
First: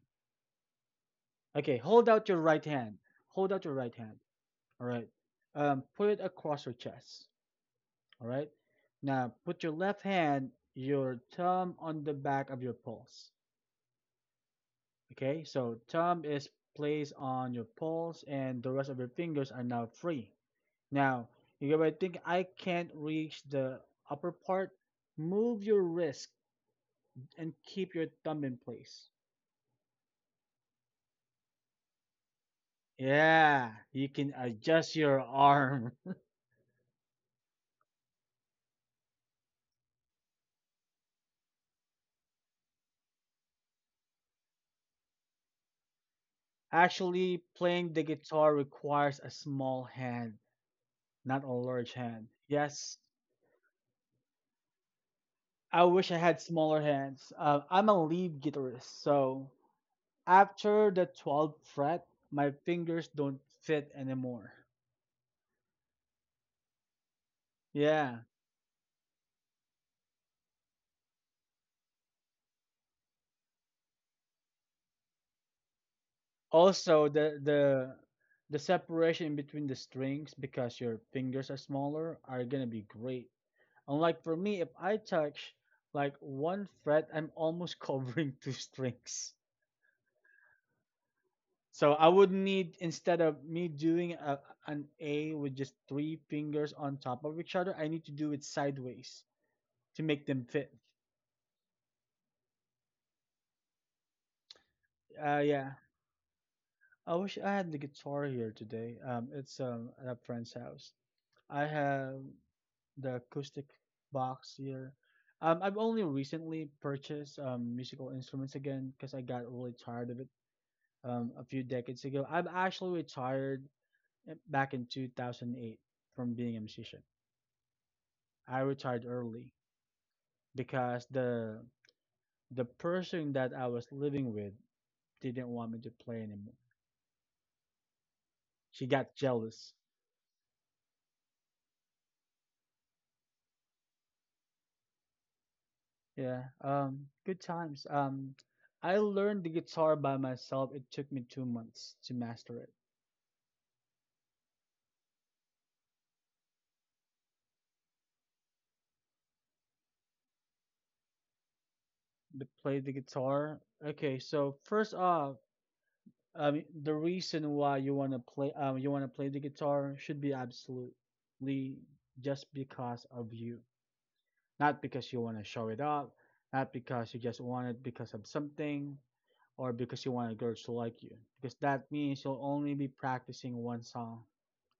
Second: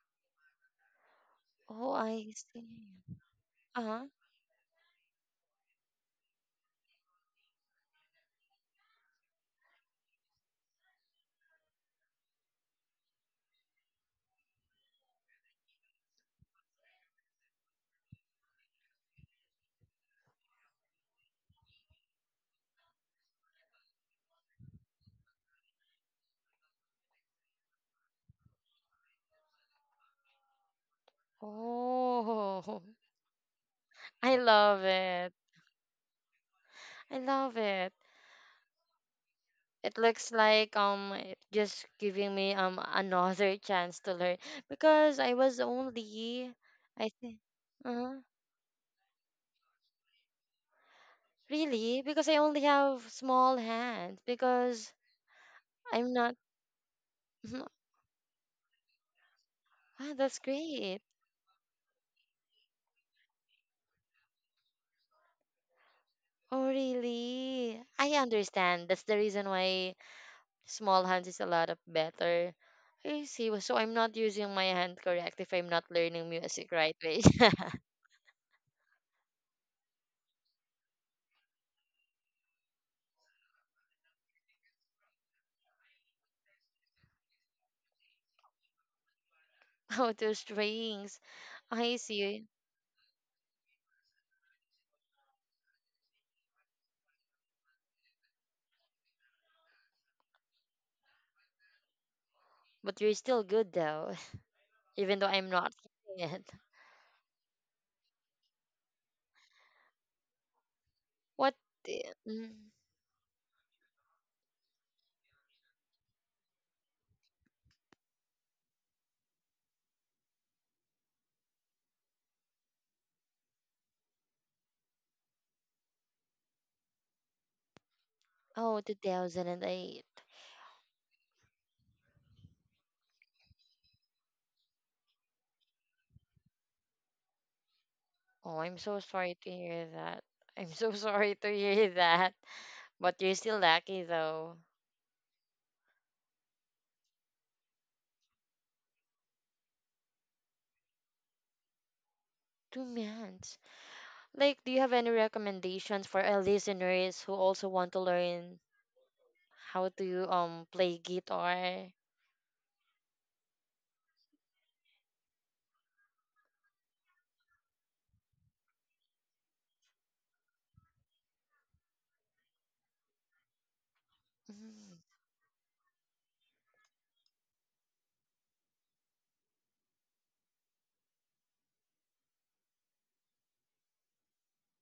Okay, oh hold out I your right see. hand. Hold out your right Uh-huh. hand. All right. Put it across your chest. All right. Now put your left hand, your thumb on the back of your pulse. Okay. So thumb is placed on your pulse, and the rest of your fingers are now free. Now you might think I can't reach the upper part. Move your wrist and keep your thumb in place. Oh, Yeah, you can I love adjust your it, arm. I love it. It looks like it just giving me another chance to learn because I was only I think. Actually, playing the Uh-huh. guitar requires a small hand. Not a large Really? Because hand. I only Yes. have small hands. Because I wish I'm I not. had smaller hands. I'm a lead guitarist, so Ah, that's after great. the 12th fret, my fingers don't fit anymore. Oh, really? I Yeah. understand. That's the reason why small hands is a lot of better. I see. Well, so I'm not using my hand correct if I'm not learning music right Also, way. the the the separation between the strings, because your fingers are smaller, are gonna be great. Unlike for me, if I touch like one fret, I'm almost covering two strings. How to strings. So I I would see. need, instead of me doing an A with just three fingers on top of each other, I need to do it sideways to make them fit. But you're still good though, even though I'm not Yeah. seeing it. I wish I had the guitar here today. It's at a friend's house. What? I the- have mm, the acoustic box here. I've only recently purchased musical instruments again because I got really tired of it a few decades ago. I have actually retired back in 2008 from being a musician. I Oh, retired early 2008. because the person that I was living with didn't want me to play anymore. Oh, I'm She so got sorry to jealous. hear that. I'm so sorry to hear that. But you're still lucky though. Yeah. Good times. I learned the guitar by myself. It took me 2 months to master it. 2 months. Like, do you have any recommendations for our listeners who also want to learn how to play guitar? To play the guitar. Okay. So first off, the reason why you wanna play the guitar should be absolutely just because of you, not Mm. because you wanna show it off, not because you just want it because of something. Or because you want girls to like you. Because that means you'll only be practicing one song,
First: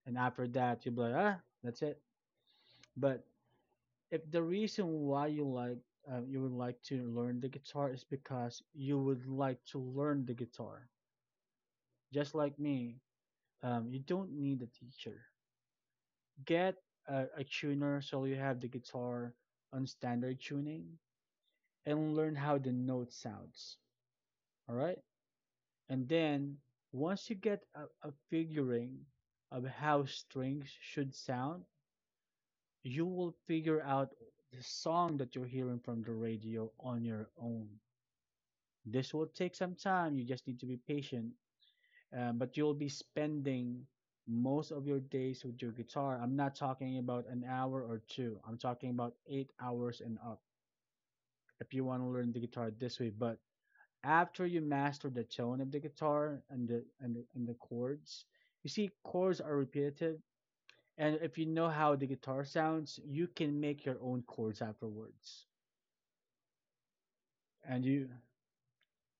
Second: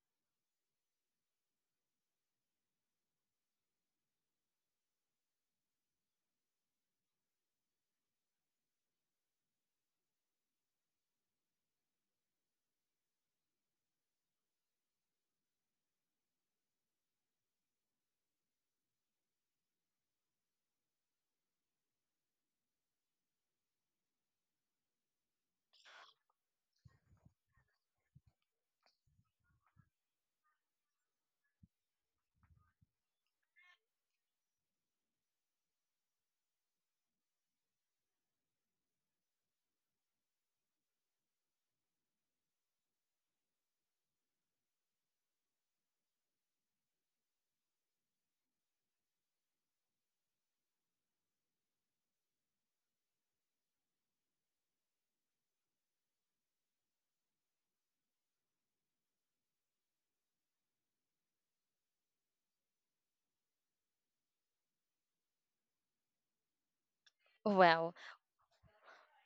and after that you'll be like, ah, that's it. But if the reason why you would like to learn the guitar is because you would like to learn the guitar, just like me, you don't need a teacher. Get a tuner so you have the guitar on standard tuning and learn how the note sounds. All right. And then once you get a figuring of how strings should sound, you will figure out the song that you're hearing from the radio on your own. This will take some time. You just need to be patient. But you'll be spending most of your days with your guitar. I'm not talking about an hour or two. I'm talking about 8 hours and up if you want to learn the guitar this way. But after you master the tone of the guitar and the chords. You see, chords are repetitive, and if you know how the guitar sounds, you can make your own chords afterwards, and Wow. you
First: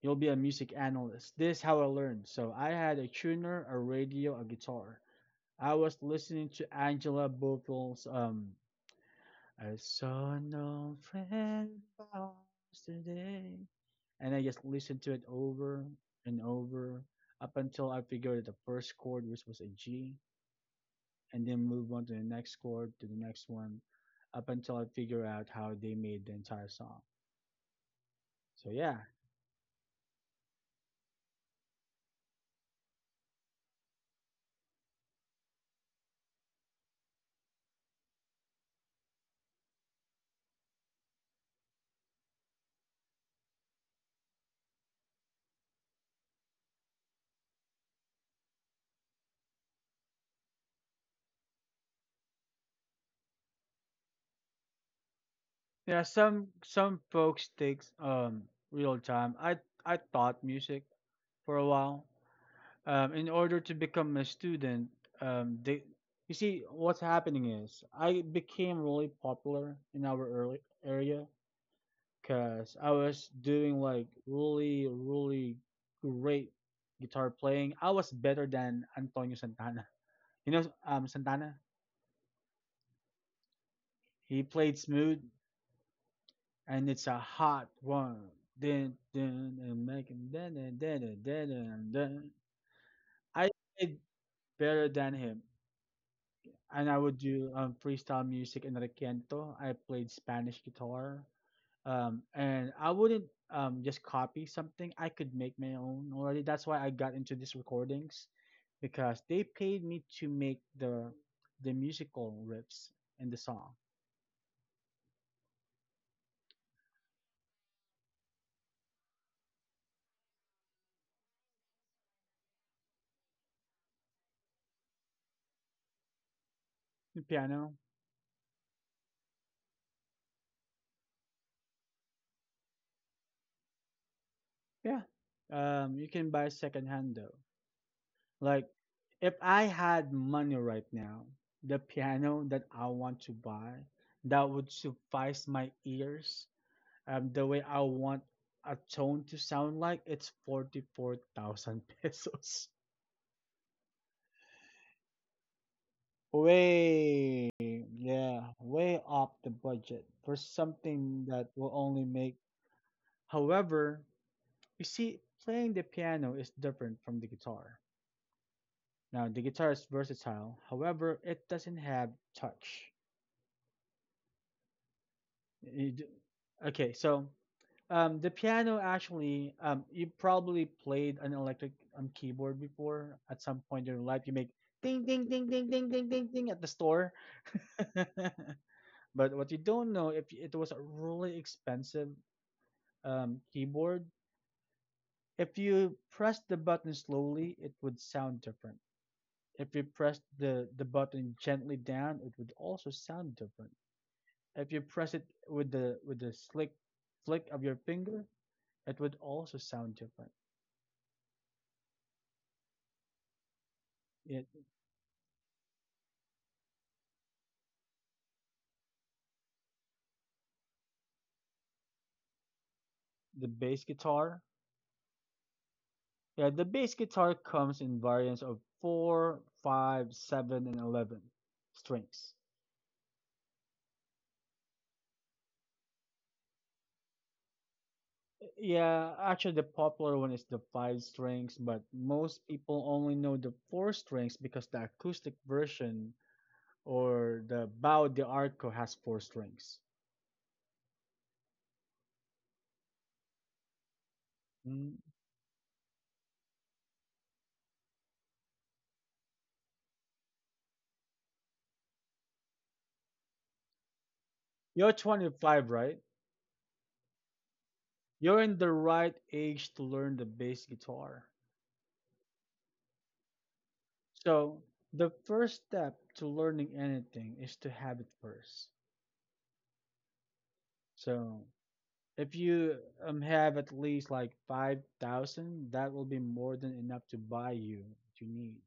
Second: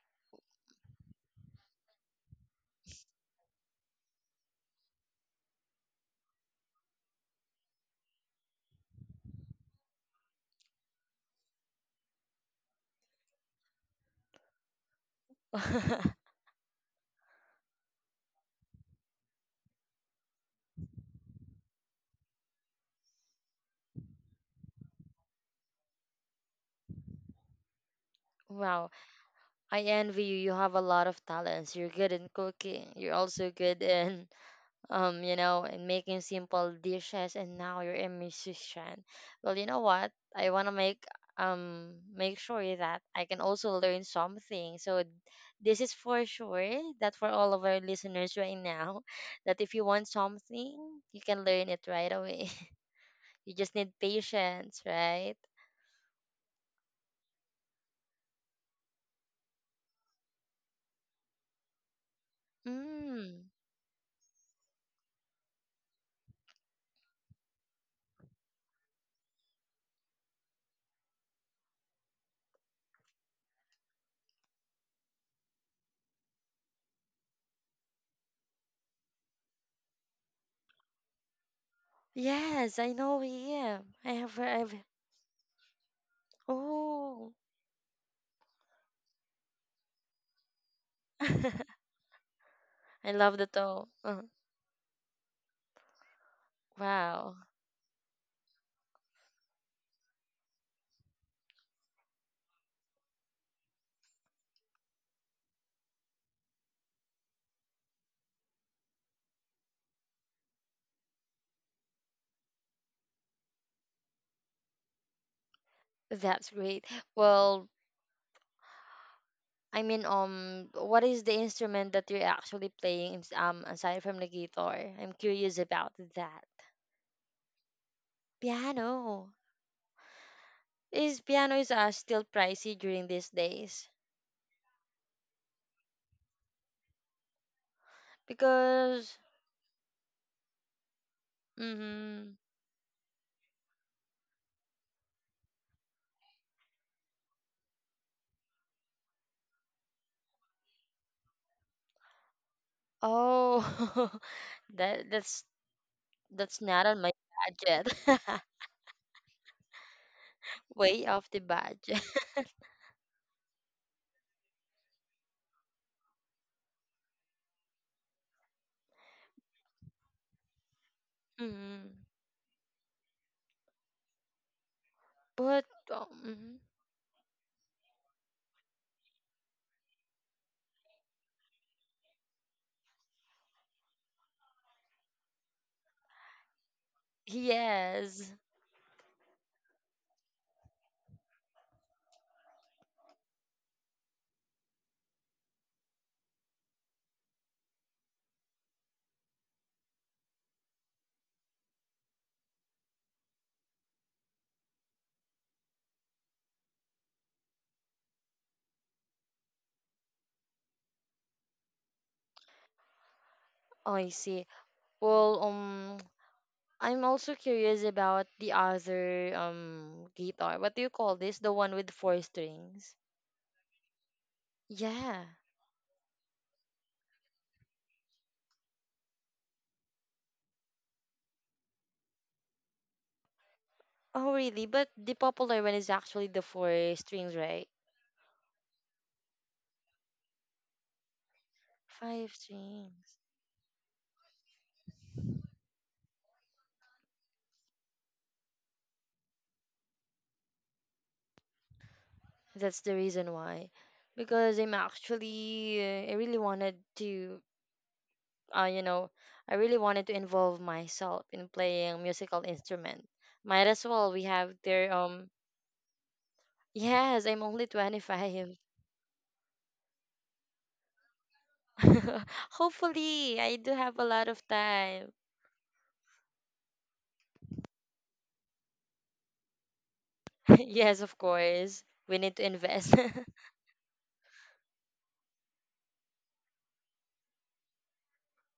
you'll be a music analyst. This is how I learned. So I had a tuner, a radio, a guitar. I was listening to Angela Bovil's I Saw No Friend Today. And I just listened to it over and over up until I figured out the first chord, which was a G, and then move on to the next chord, to the next one, up until I figure out how they made the entire song. So Wow. yeah. I envy you. You have a lot of talents. You're good in cooking. You're also good in you know, and making simple dishes, and now you're a musician. Well, you know what? I want to make sure that I can also learn something. So this is for sure that for all of our listeners right now, that if you want something, you can learn it right away. You just need patience, right? Yeah, some folks takes real time. I taught music for a while. In Mm. order to become a student, they, you see, what's happening is I became really popular in our early area because I was doing like really great guitar playing. I was better than Antonio Santana. You know, Santana. Yes, I know him. I have He I've played Smooth, and It's a Oh, Hot One. Then, and making then and then and then and then. I love the I tone. did better than him. And I would Wow. do freestyle music and requinto. I played Spanish guitar, and I wouldn't just copy something. I could make my own already. That's why I got into these recordings, because they paid me to make the musical riffs in the song. That's great. Well, I mean, what is the instrument that you're actually playing? Aside from the guitar, I'm curious about that. The piano, Piano. Is piano is still pricey during these days? yeah. You can buy secondhand though. Like, Because, if I had money right now, the mm-hmm. piano that I want to buy that would suffice my ears, the way I want a tone to sound like, it's 44,000 pesos. Oh, that that's that's not on my Way, budget. yeah, way off the budget for Way something off that the will only budget. make. However, you see, playing the piano is different from the guitar. Now, the guitar is versatile. However, it doesn't have Mhm. touch. But You d- mm-hmm. Okay, so the piano actually, you probably played an electric keyboard before at some point in your life. You make ding ding ding ding ding ding ding ding at the store. Yes, But what you don't know, if it was a really expensive keyboard, if you press the button slowly, it would sound different. If you press the button gently down, it would also sound different. If you press it with the slick flick of your finger, it would also sound different. I Yeah, see. Well, I'm also curious about the other guitar. What do you call this? The one with four strings. the bass guitar. Yeah. Yeah, the bass guitar comes in variants of four, five, 7, and 11 strings. Oh, really? But the popular one is actually the four strings, right? Yeah, actually, the popular one is the five strings, but Five most people only strings. know the four strings because the acoustic version or the Bao de Arco has four strings. That's the reason why. Because I'm Mm. actually, I really wanted to, you know, I really wanted to involve myself in playing musical instrument. Might as well. We have You're their. 25, right? Yes, I'm only You're in 25. the right age to learn the bass guitar. Hopefully, I do have a lot of So, the time. first step to learning anything is to have it first. Yes, of So, course. We If need to you invest. Have at least like 5,000, that will be more than enough to buy you what you need.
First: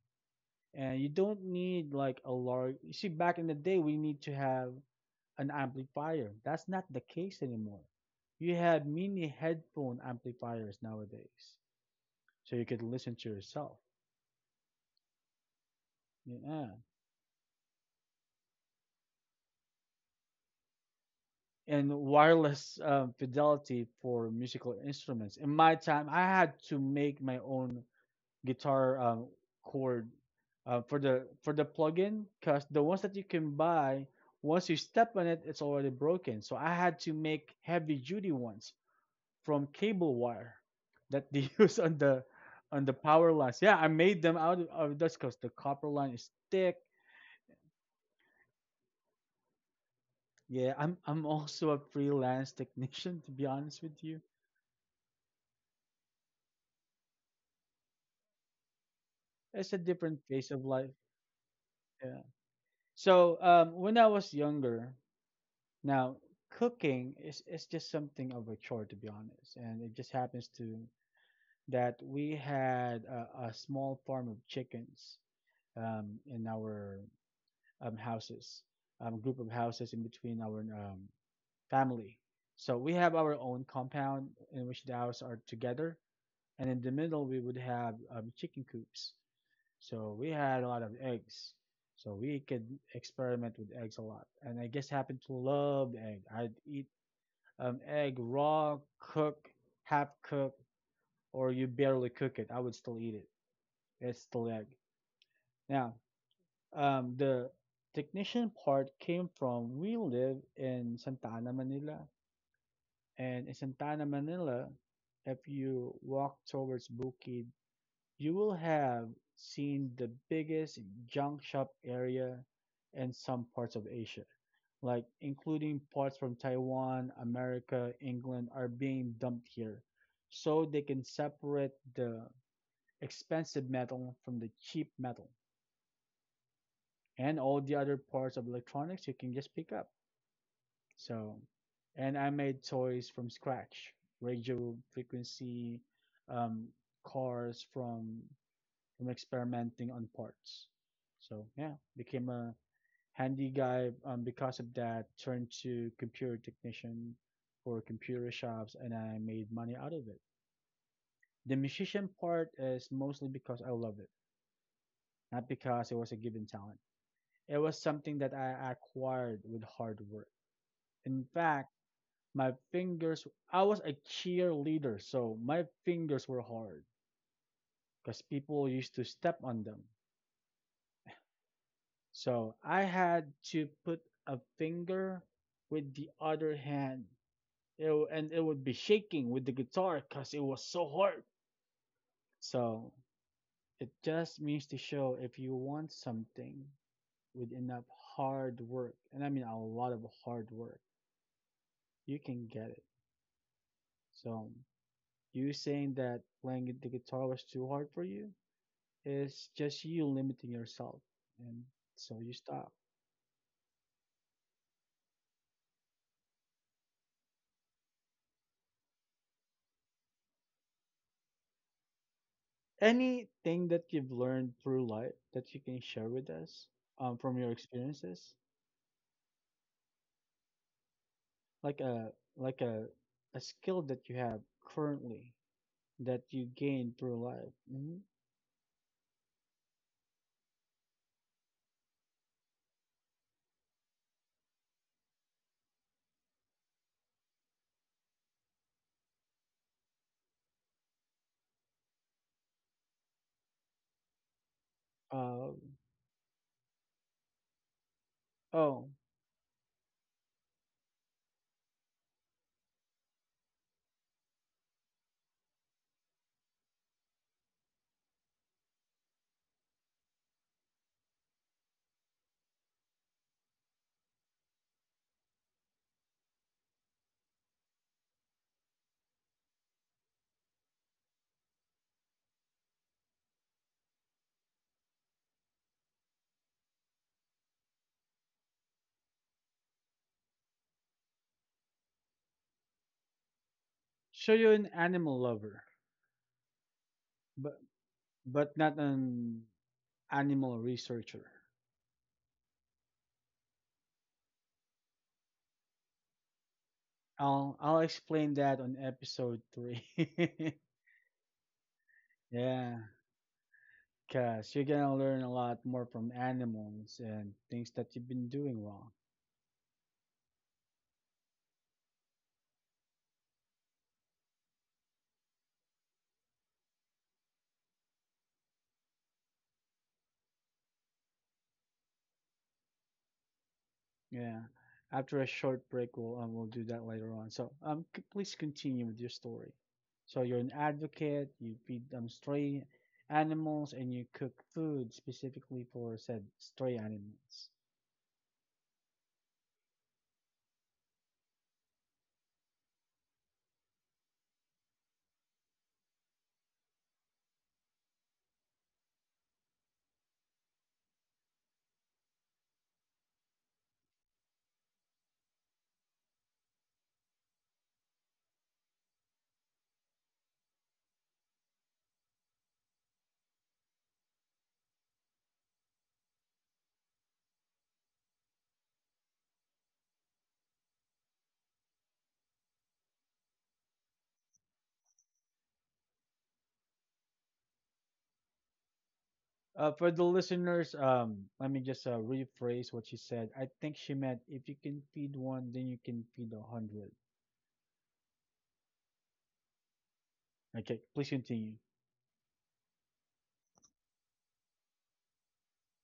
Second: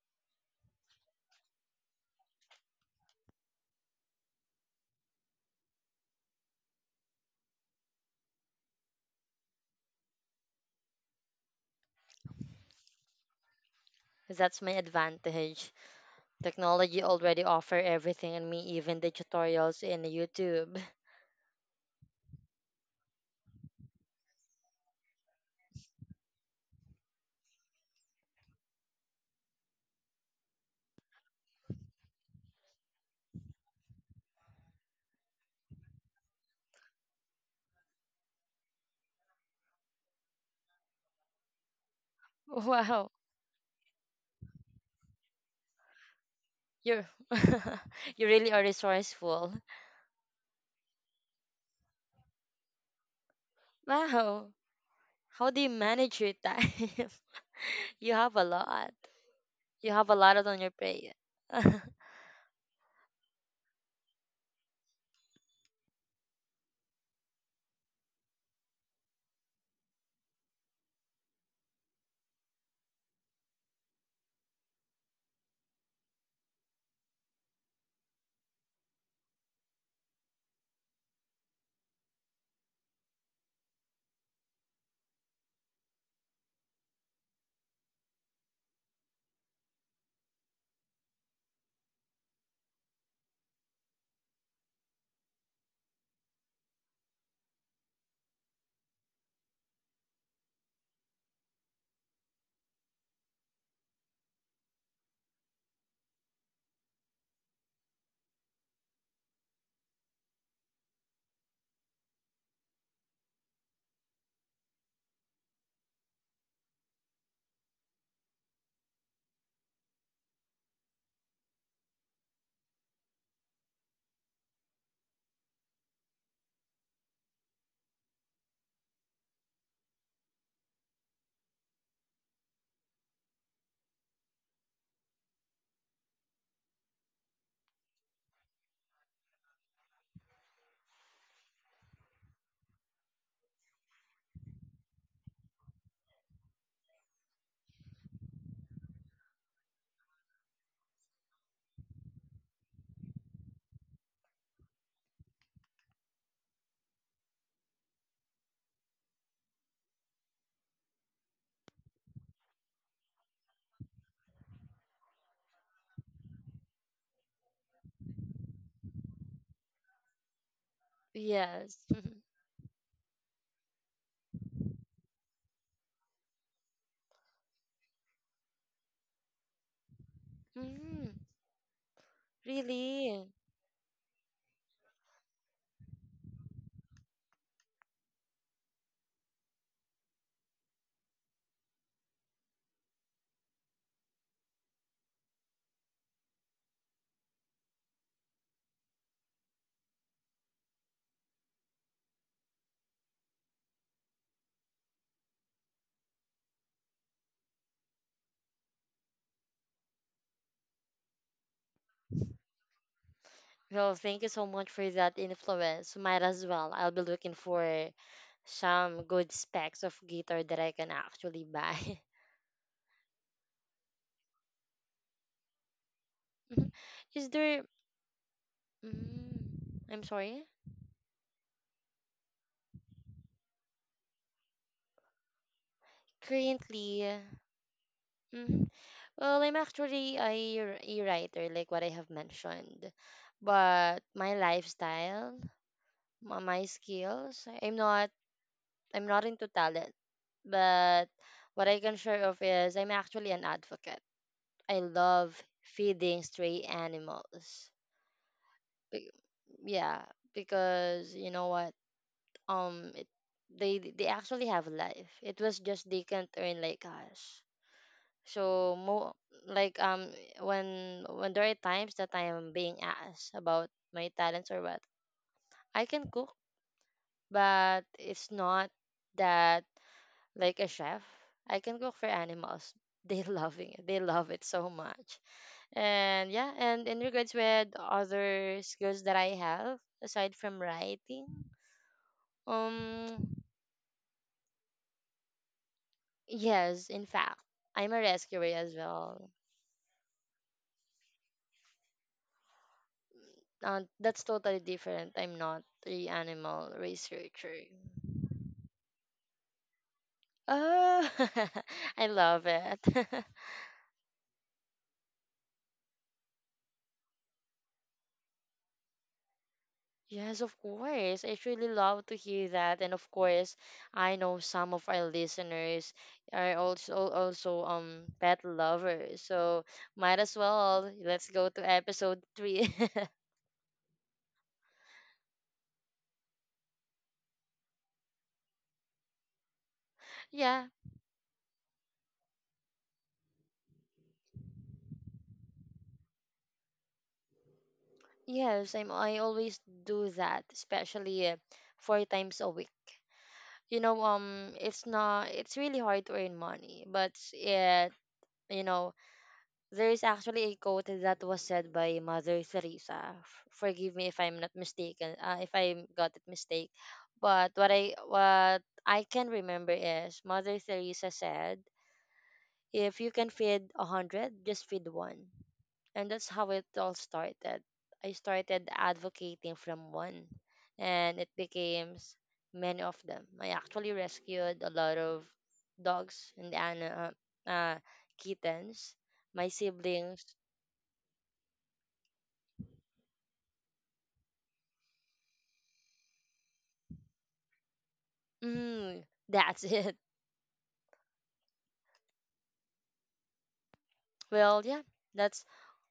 And you don't need like a large. You see, back in the day, we need to have an amplifier. That's not the case anymore. You have mini headphone amplifiers nowadays, so you could listen to yourself. That's my advantage. Yeah. Technology already offer everything and me even the tutorials in YouTube. And wireless fidelity for musical instruments. In my time, I had to make my own guitar chord for the plugin, because the ones that you can buy, once you step on it, it's already broken. So I had to make heavy duty ones from cable wire that they use on the Wow. power lines. Yeah, I made them out of dust because the copper line is thick. You're you really are resourceful. Yeah, I'm also a freelance technician, to be honest with you. Wow. How do you manage your time? You have a lot. It's a You have a different lot phase on of your life. plate. Yeah, so when I was younger. Now, cooking is, it's just something of a chore, to be honest, and it just happens to that we had a small farm of chickens in our houses, group of houses in between our family. So we have our own compound in which the houses are together, and in the middle we would have chicken coops. So we had a lot of eggs. So we could experiment with eggs a lot, and I just happened to love egg. I'd eat egg raw, cook, half cook, or you barely cook it, I would still eat it. It's still egg. Now, the technician part came from we live in Santa Ana, Manila, and in Santa Ana, Manila, if you walk towards Bukid, you will have seen the biggest junk shop area in some parts of Asia, like including parts from Taiwan, America, England, are being dumped here so they can separate the expensive metal from the cheap metal, and all the other parts of electronics you can just pick up. So, and I made toys from scratch, radio frequency, um, cars from experimenting on parts. So yeah, became a handy guy because of that, turned to computer technician for computer shops, and I made money out of it. The musician part is mostly because I love it, not because it was a given talent. It was something that I acquired with hard work. In fact, Yes. my fingers, I was a cheerleader, so my fingers were hard because people used to step on them. Mm, So I really? had to put a finger with the other hand, and it would be shaking with the guitar because it was so hard. So it just means to show if you want something with enough hard work, and I mean a lot of hard work, you can get it. So you saying that playing the guitar was too hard for you is just you limiting yourself, and so you stop. Well, thank you so much for that influence. Might as well. I'll be looking for some good specs of guitar that I can actually buy. Anything that you've learned through life that you can share with us Mhm. Is from your there. experiences? I'm sorry? like a like a a skill that you have currently that you gain through Currently. life. Mm-hmm. Well, I'm actually a writer, like what I have mentioned. But my lifestyle, my skills, I'm not. I'm not into talent. But what I can share of is I'm actually an advocate. I love Um, feeding stray animals. oh, Be- yeah, because you know what? Um, it, they actually have life. It was just they can't earn like us. So mo like when there are times that I am being asked about my talents or what I can cook, but it's not that like a chef. I can cook for animals. They loving it. They love it so much. And yeah, and in regards with other skills that I have aside from writing, um, so you're an animal lover, yes, in fact, but I'm a rescuer but as not well. an animal researcher. That's totally different. I'm not a animal researcher. I'll explain that on episode three. Oh, I love Yeah, it. cause you're gonna learn a lot more from animals and things that you've been doing wrong. Yes, of course. I truly love to hear that. And of course, I know some of our listeners are also pet lovers. So might as well let's go to episode three. Yeah. After a short break, we'll do that later on. So please continue with your story. So you're an Yeah. advocate. You feed stray animals, and you cook food specifically for said stray animals. Yes, I always do that, especially four times a week. You know, it's not it's really hard to earn money, but yeah, you know, There is actually a quote that was said by Mother Teresa. Forgive me if I'm not mistaken, if I got it mistake. But what I can remember is Mother Teresa said, "If you can feed 100, just feed one." And that's how it all started. I started advocating from one, and it became many of them. I actually rescued a lot of dogs and uh, kittens. My For the siblings. listeners, let me just rephrase what she said. I think she meant if you can feed one, then you can feed a hundred. Mm, that's it. Okay, please continue. Well, yeah, that's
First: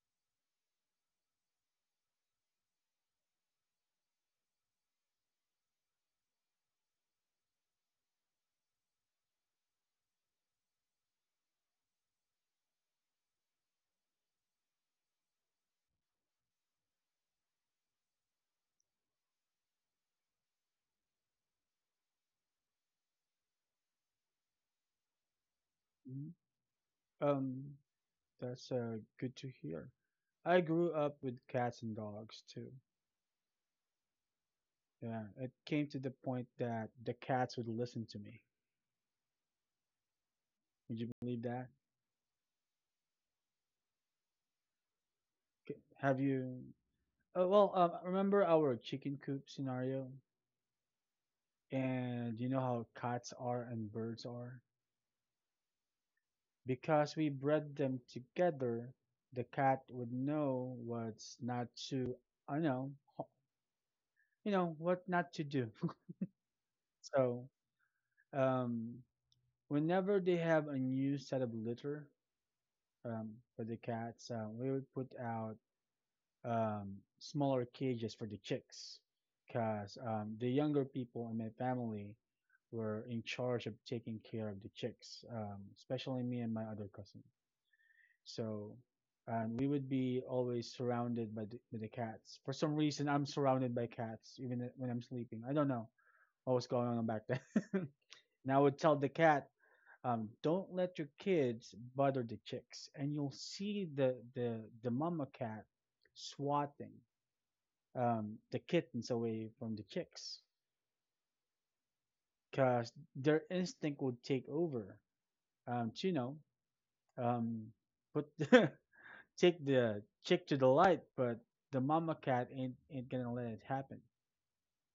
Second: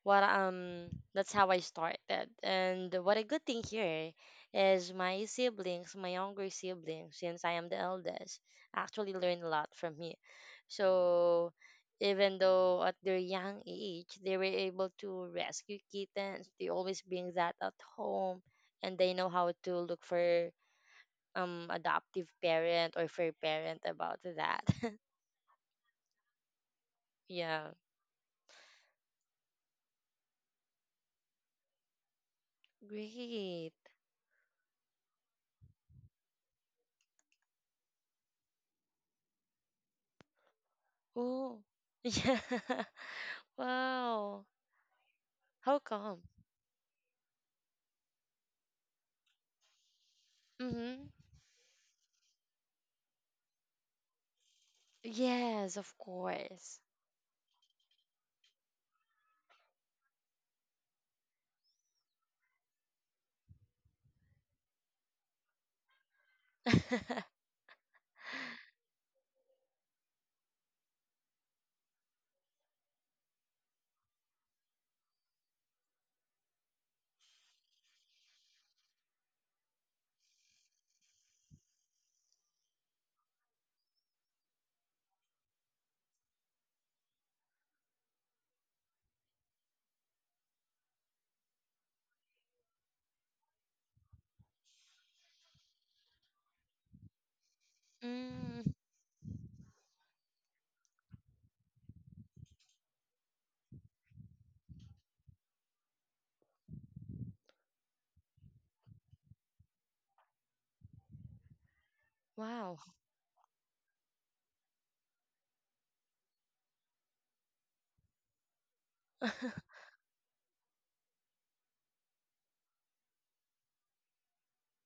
what um that's how I started. And what a good thing here is my siblings, my younger siblings, since I am the eldest, actually learned a lot from me. So even though at their young age they were able to rescue kittens, they always bring that at home and they know how to look for adoptive parent or for parent about that. Mhm. Yeah. Um, that's good to hear. I grew up with cats and dogs too. Great. Yeah, it came to the point that the cats would listen to me. Would you believe Oh, that? yeah. Wow. How Have come? you? Well, remember our chicken coop scenario? Mm-hmm. And you know how cats are and birds are? Yes, of course. Because we bred them together, the cat would know what's not to, I know, you know, what not to do. So, um, whenever they have a new set of litter um, for the cats, we would put out smaller cages for the chicks because the younger people in my family were in charge of taking care of the chicks, especially me and my other cousin. So, and we would be always surrounded by the cats. For some reason, I'm surrounded by cats even when I'm sleeping. I don't know what was going on back then. And I would Mm, tell the cat, don't let your kids bother the chicks, and you'll see the mama cat swatting the kittens away from the chicks wow. because their instinct would take over. To, you know, um, put the, take the chick to the light, but the mama cat ain't gonna let it happen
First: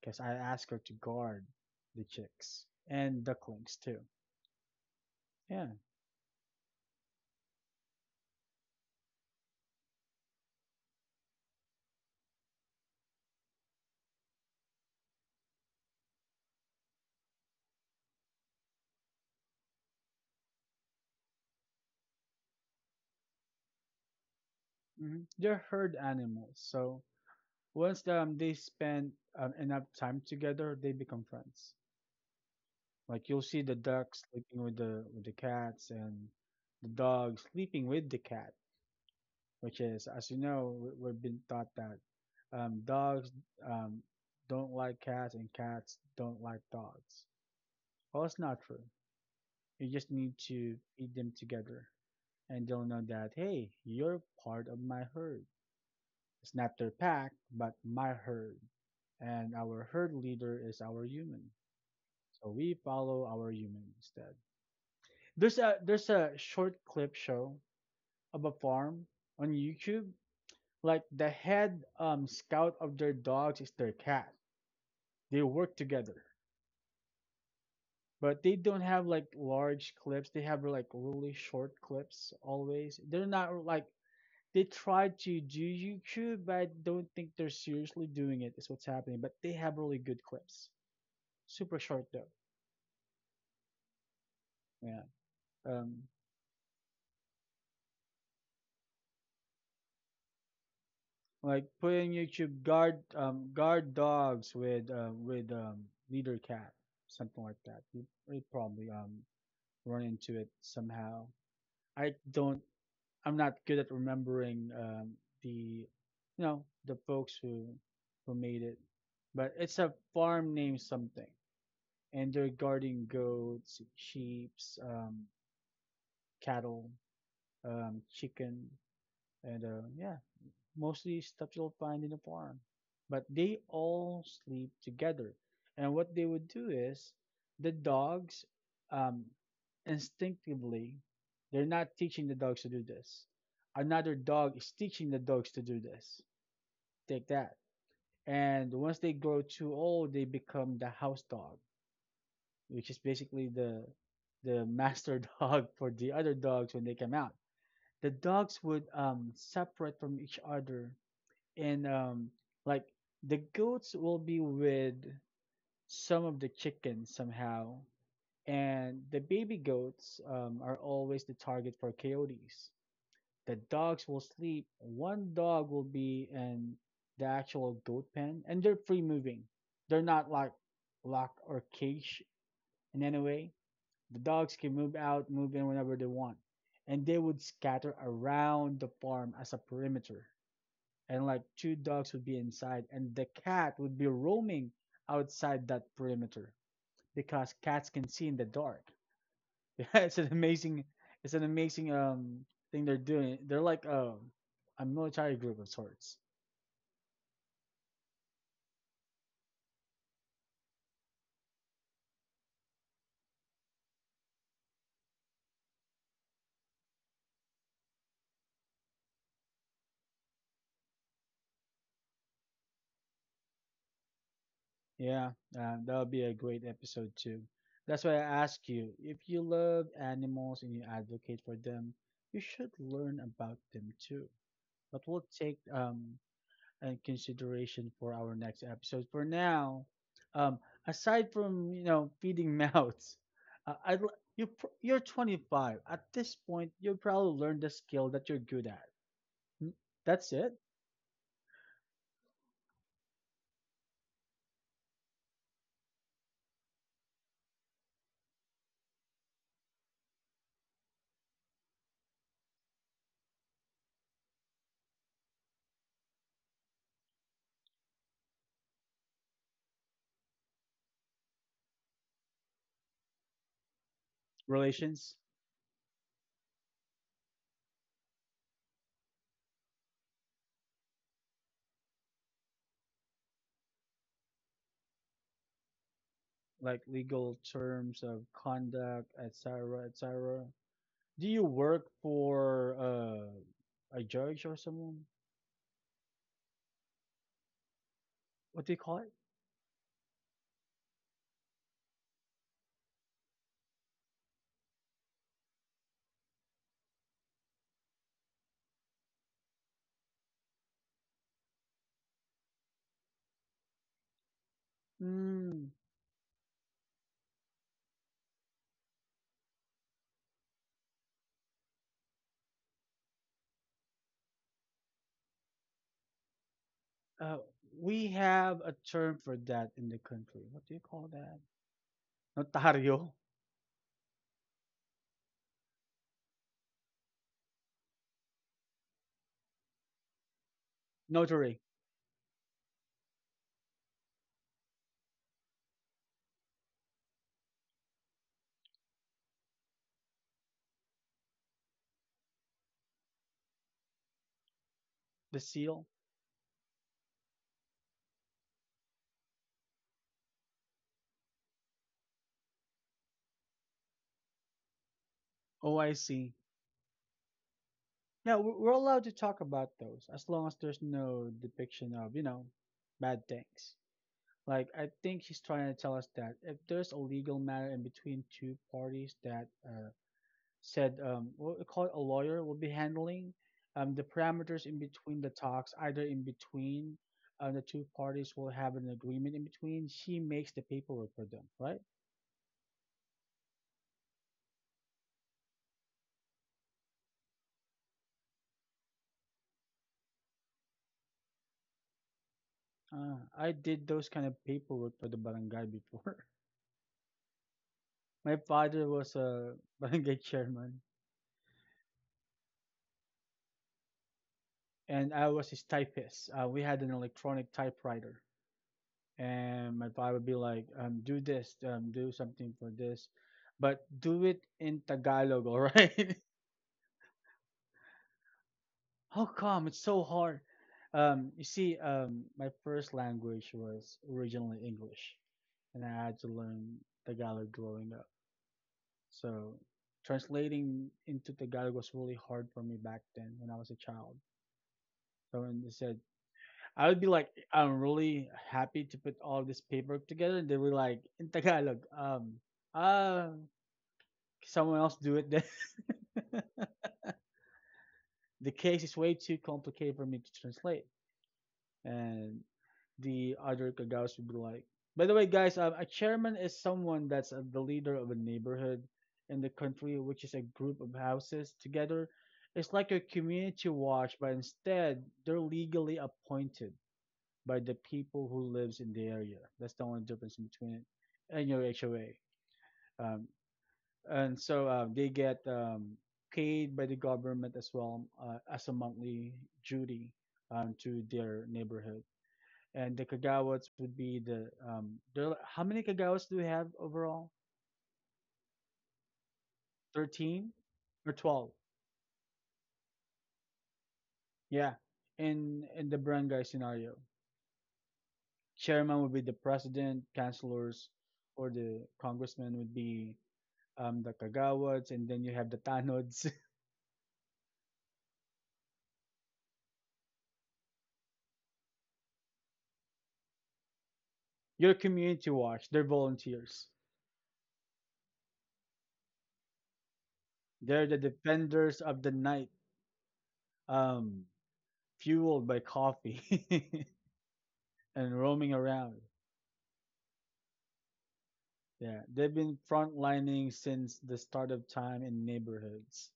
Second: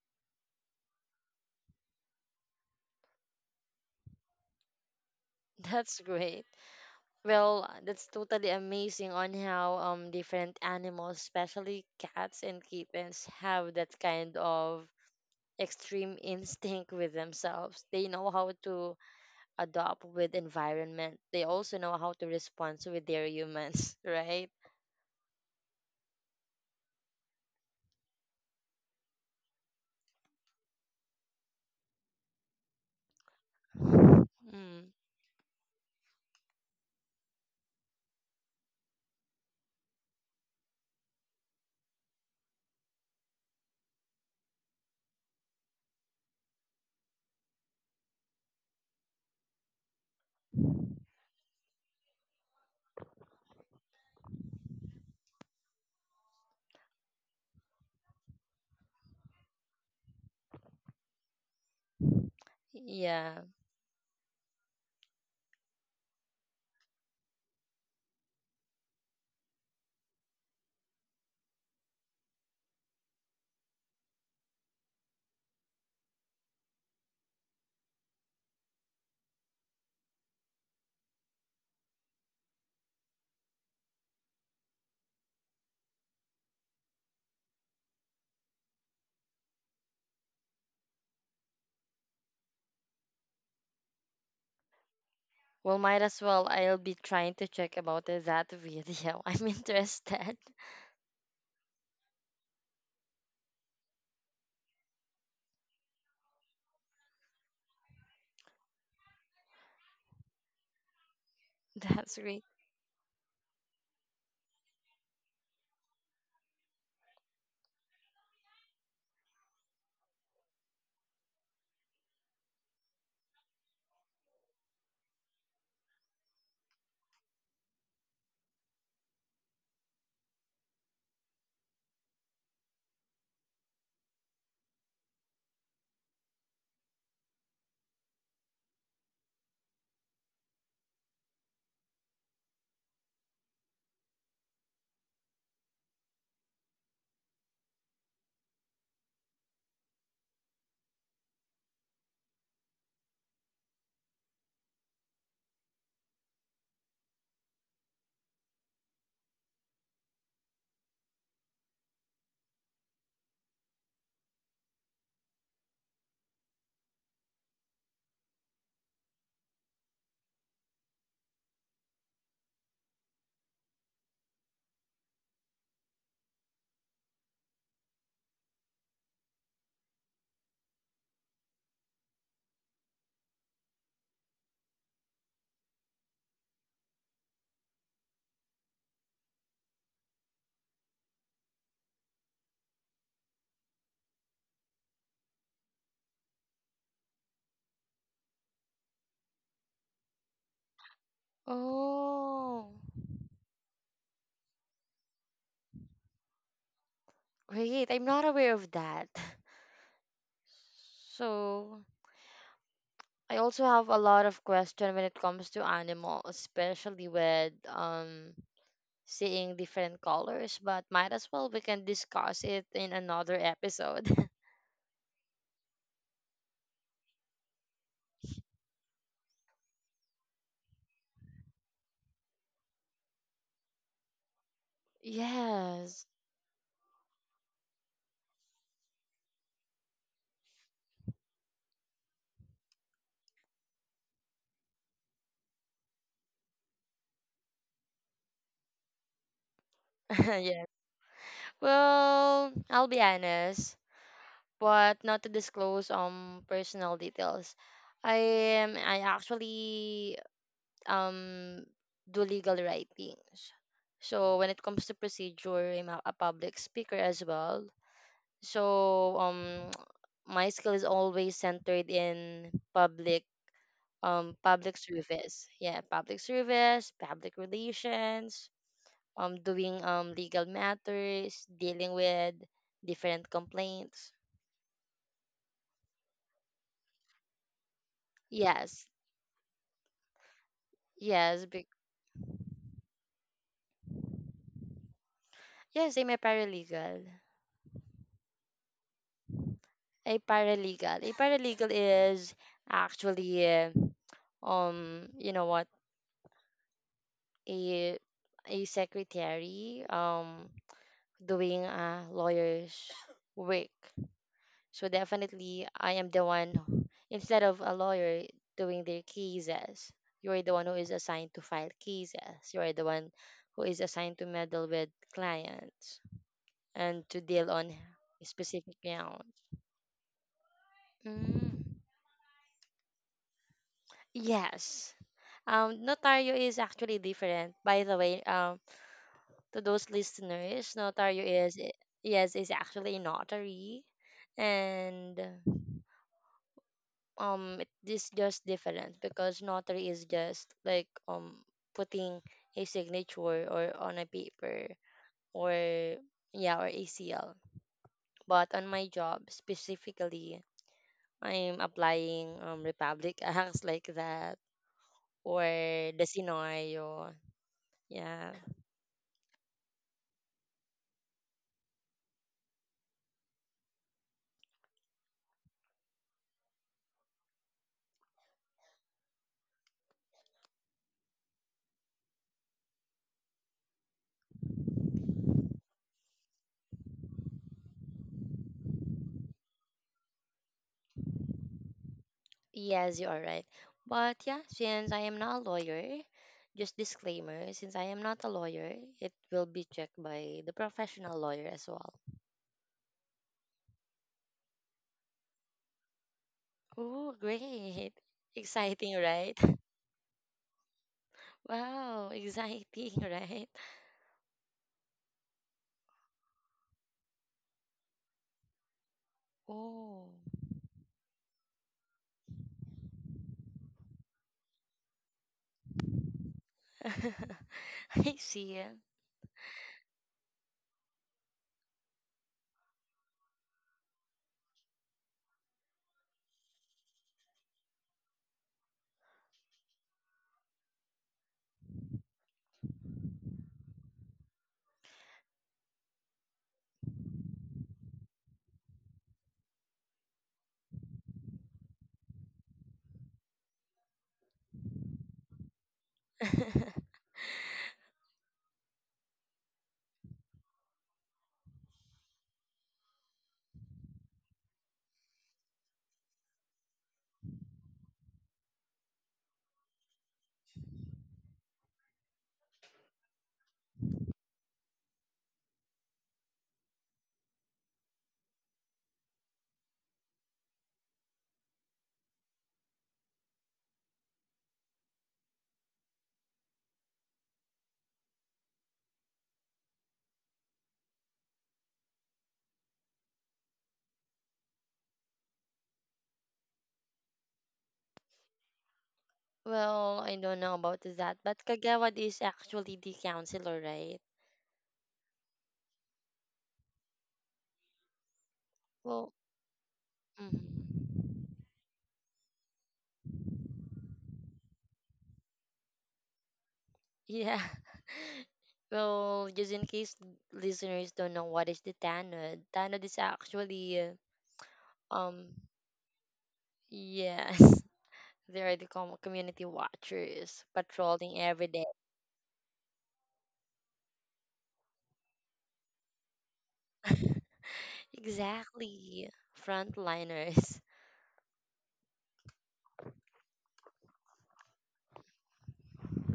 because I asked her to guard the chicks and ducklings too. Yeah, That's great. Well, that's totally amazing on how different animals, especially cats and kittens, have that kind of extreme instinct with themselves. They know how to adapt with environment. They also know how to respond with their humans, right? They're herd animals, so once they spend enough time together, they become friends. Like you'll see the ducks sleeping with Mm. the cats, and the dog sleeping with the cat, which is, as you know, we've been taught that dogs um, don't like cats and cats don't like dogs. Well, it's not true. You just need to feed them together, and they'll know that hey, you're part of my herd. It's not their pack, but my herd, and our herd leader is our human. So we follow Yeah. our human instead. There's a short clip show of a farm on YouTube. Like the head scout of their dogs is their cat. They work together, but they don't have like large clips. They have like really short clips always. They're not like, they try to do YouTube, but I don't think they're seriously doing it, is what's happening. But they have really good clips. Super short though. Yeah. Well, might Um, as well. I'll be trying to check about that video. I'm interested. like putting YouTube guard guard dogs with leader cat, something like that. You probably run into it somehow. That's I great. don't. I'm not good at remembering the you know the folks who made it, but it's a farm name something, and they're guarding goats, sheep, um, cattle, chicken, and yeah, mostly stuff you'll find in a farm. But they all sleep together. And what they would do is the dogs um, instinctively, they're not teaching the dogs to do this. Another dog is teaching the dogs to do this. Take that. And once they grow too old, they become the house dog, which is basically the master dog for the other dogs when they come out. The dogs would separate from each other and like the goats will be with some of the chickens somehow, and the baby goats are always the target for coyotes. The dogs will sleep, one dog will be in the actual goat pen, and they're free moving. They're not like locked or caged in any way. The dogs can move out, move in whenever they want, and they would scatter around the farm as a perimeter. And like two dogs would be inside, and the cat would be roaming outside that perimeter because cats can see in the dark. Yeah, it's an amazing, it's an amazing Oh, thing they're doing. They're like a military group of sorts. great. I'm not aware of that. So, I also have a lot of question when it comes to animals, especially with seeing different colors, but might as well we can discuss it in another episode. Yeah, that would be a great episode too. That's why I ask you, if you love animals and you advocate for them, you should learn about them too. But we'll take Yes. And consideration for our next episode. For now, um, aside from you know feeding mouths, I, you're 25 at this point. You'll probably learn the skill that you're good at. Mm, that's it. Yeah. Well, I'll be honest, but not to disclose personal details. I I actually um do legal writings. So when it comes to procedure, I'm a public speaker as well. So my skill is always centered in public public Relations service. Yeah, public service, public relations, doing legal matters, dealing with different complaints. like legal terms of Yes, conduct, etc., etc. Do yes, you work for a judge or someone? yes, I'm a paralegal. What do you call it? A paralegal. A paralegal is actually you know what a a secretary doing a lawyer's work. So definitely Mm, I am the one instead of a lawyer doing their cases, you are the one who is assigned to file cases. You are the one who is assigned to meddle with clients and to uh, deal on we have a specific term grounds. for that in the country. What do you call that? Mm. Notario, Yes. Notario is actually different, by the way. To those listeners, Notario notary, yes, is actually a notary, and it is just different because notary is just like putting a signature or on a paper the or seal. yeah or a seal. But on my job specifically, I'm applying Republic Acts like that or the OIC. scenario. Yeah. Yeah, we're allowed to talk about those as long as there's no depiction of, you know, bad things. Like, I think he's trying to tell us that if there's a legal matter in between two parties, that said we'll call it, a lawyer will be handling the parameters in between the talks, either in between the two parties will have an agreement in between, she makes the paperwork for them, right? Yes, you are right. But yeah, since I am not a lawyer, just disclaimer, since I am not a lawyer, it will be checked by the professional lawyer as well. Uh, I did those kind of paperwork for the barangay before. Oh, great. My father Exciting, was right? a barangay chairman, Wow, exciting, right? and I was his typist. Uh, we had an electronic typewriter, and my Oh. father would be like, do this, do something for this, but do it in Tagalog. All right. I see. How come? It's so hard. You see, my first language was originally English, and I had to learn Tagalog growing up. So translating into Tagalog was really hard for me back then when I was a child. So when they said, I would be like, I'm really happy to put all this paperwork together. And they were like, in Tagalog, ah, someone else do it then. The case is way too complicated for me to translate. And the other kagawas would be like. By the way, guys, a chairman is someone that's the leader of a neighborhood in the country, which is a group of houses together. It's like a community watch, but instead they're legally appointed by the people who lives in the area. That's the only difference between it and your HOA. Um, and so they get paid by the government as well as a monthly duty to their neighborhood, and the Kagawas would be the there, how many Kagawas do we have overall? Well, I don't 13 know about or that, but 12? Kagawad is actually the counselor, right? Yeah. In the barangay scenario, chairman would Well, be the president, councilors mm. or the congressman would be the Kagawas, and then you have the Tanods. Yeah. Well, just in case listeners don't know what is the tanod, tanod is actually Your community um watch, they're volunteers. yes, they are the community watchers They're the patrolling every day. defenders of the night, um fueled by coffee and roaming around. Exactly, frontliners. Yeah, they've been frontlining since the start of time in neighborhoods.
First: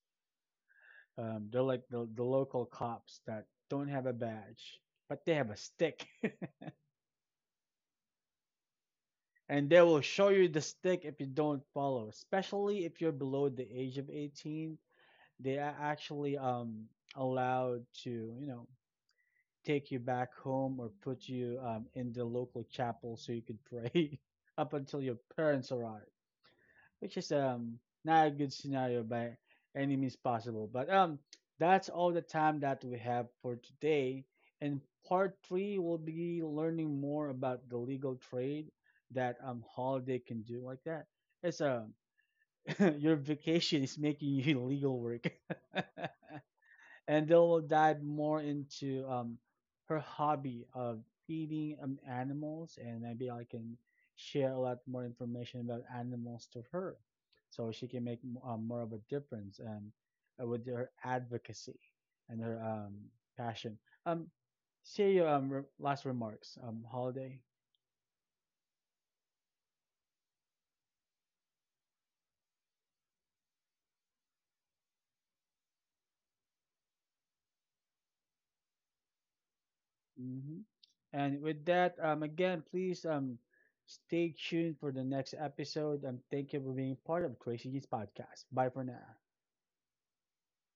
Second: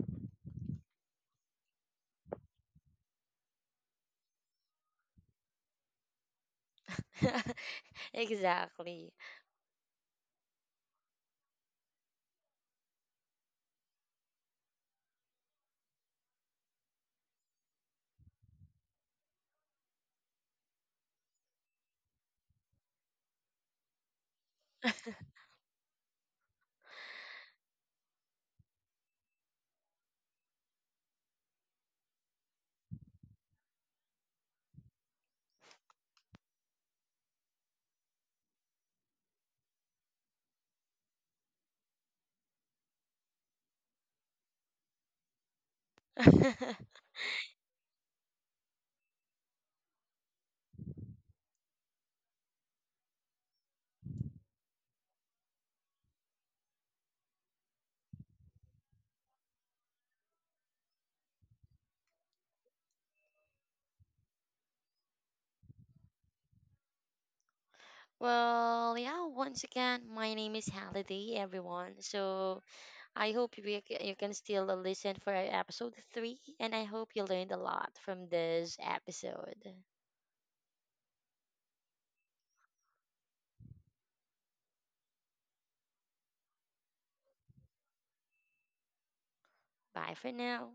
They're like the local cops that don't have a badge, but they have a stick. Exactly. And they will show you the stick if you don't follow, especially if you're below the age of 18. They are actually allowed to, you know, take you back home or put you in the local chapel so you could pray up until your parents arrive, which is not a good scenario by any means possible. But that's all the time that we have for today. In part three, we'll be learning more about the legal trade that Holiday can do, like that. It's your vacation is making you legal work, and they will dive more into her hobby of feeding animals, and maybe I can share a lot more information about animals to her, so she can make more of a difference, and with her advocacy and her passion. Um, share your last remarks, Holiday. Well, yeah, once again, my name is Halliday, everyone. So I hope you can still listen for episode three, and I hope you learned a lot from this episode. hmm And with that, again, please stay tuned for the next episode. Thank you for being part of Crazy Geeks Podcast. Bye for now. Bye for now.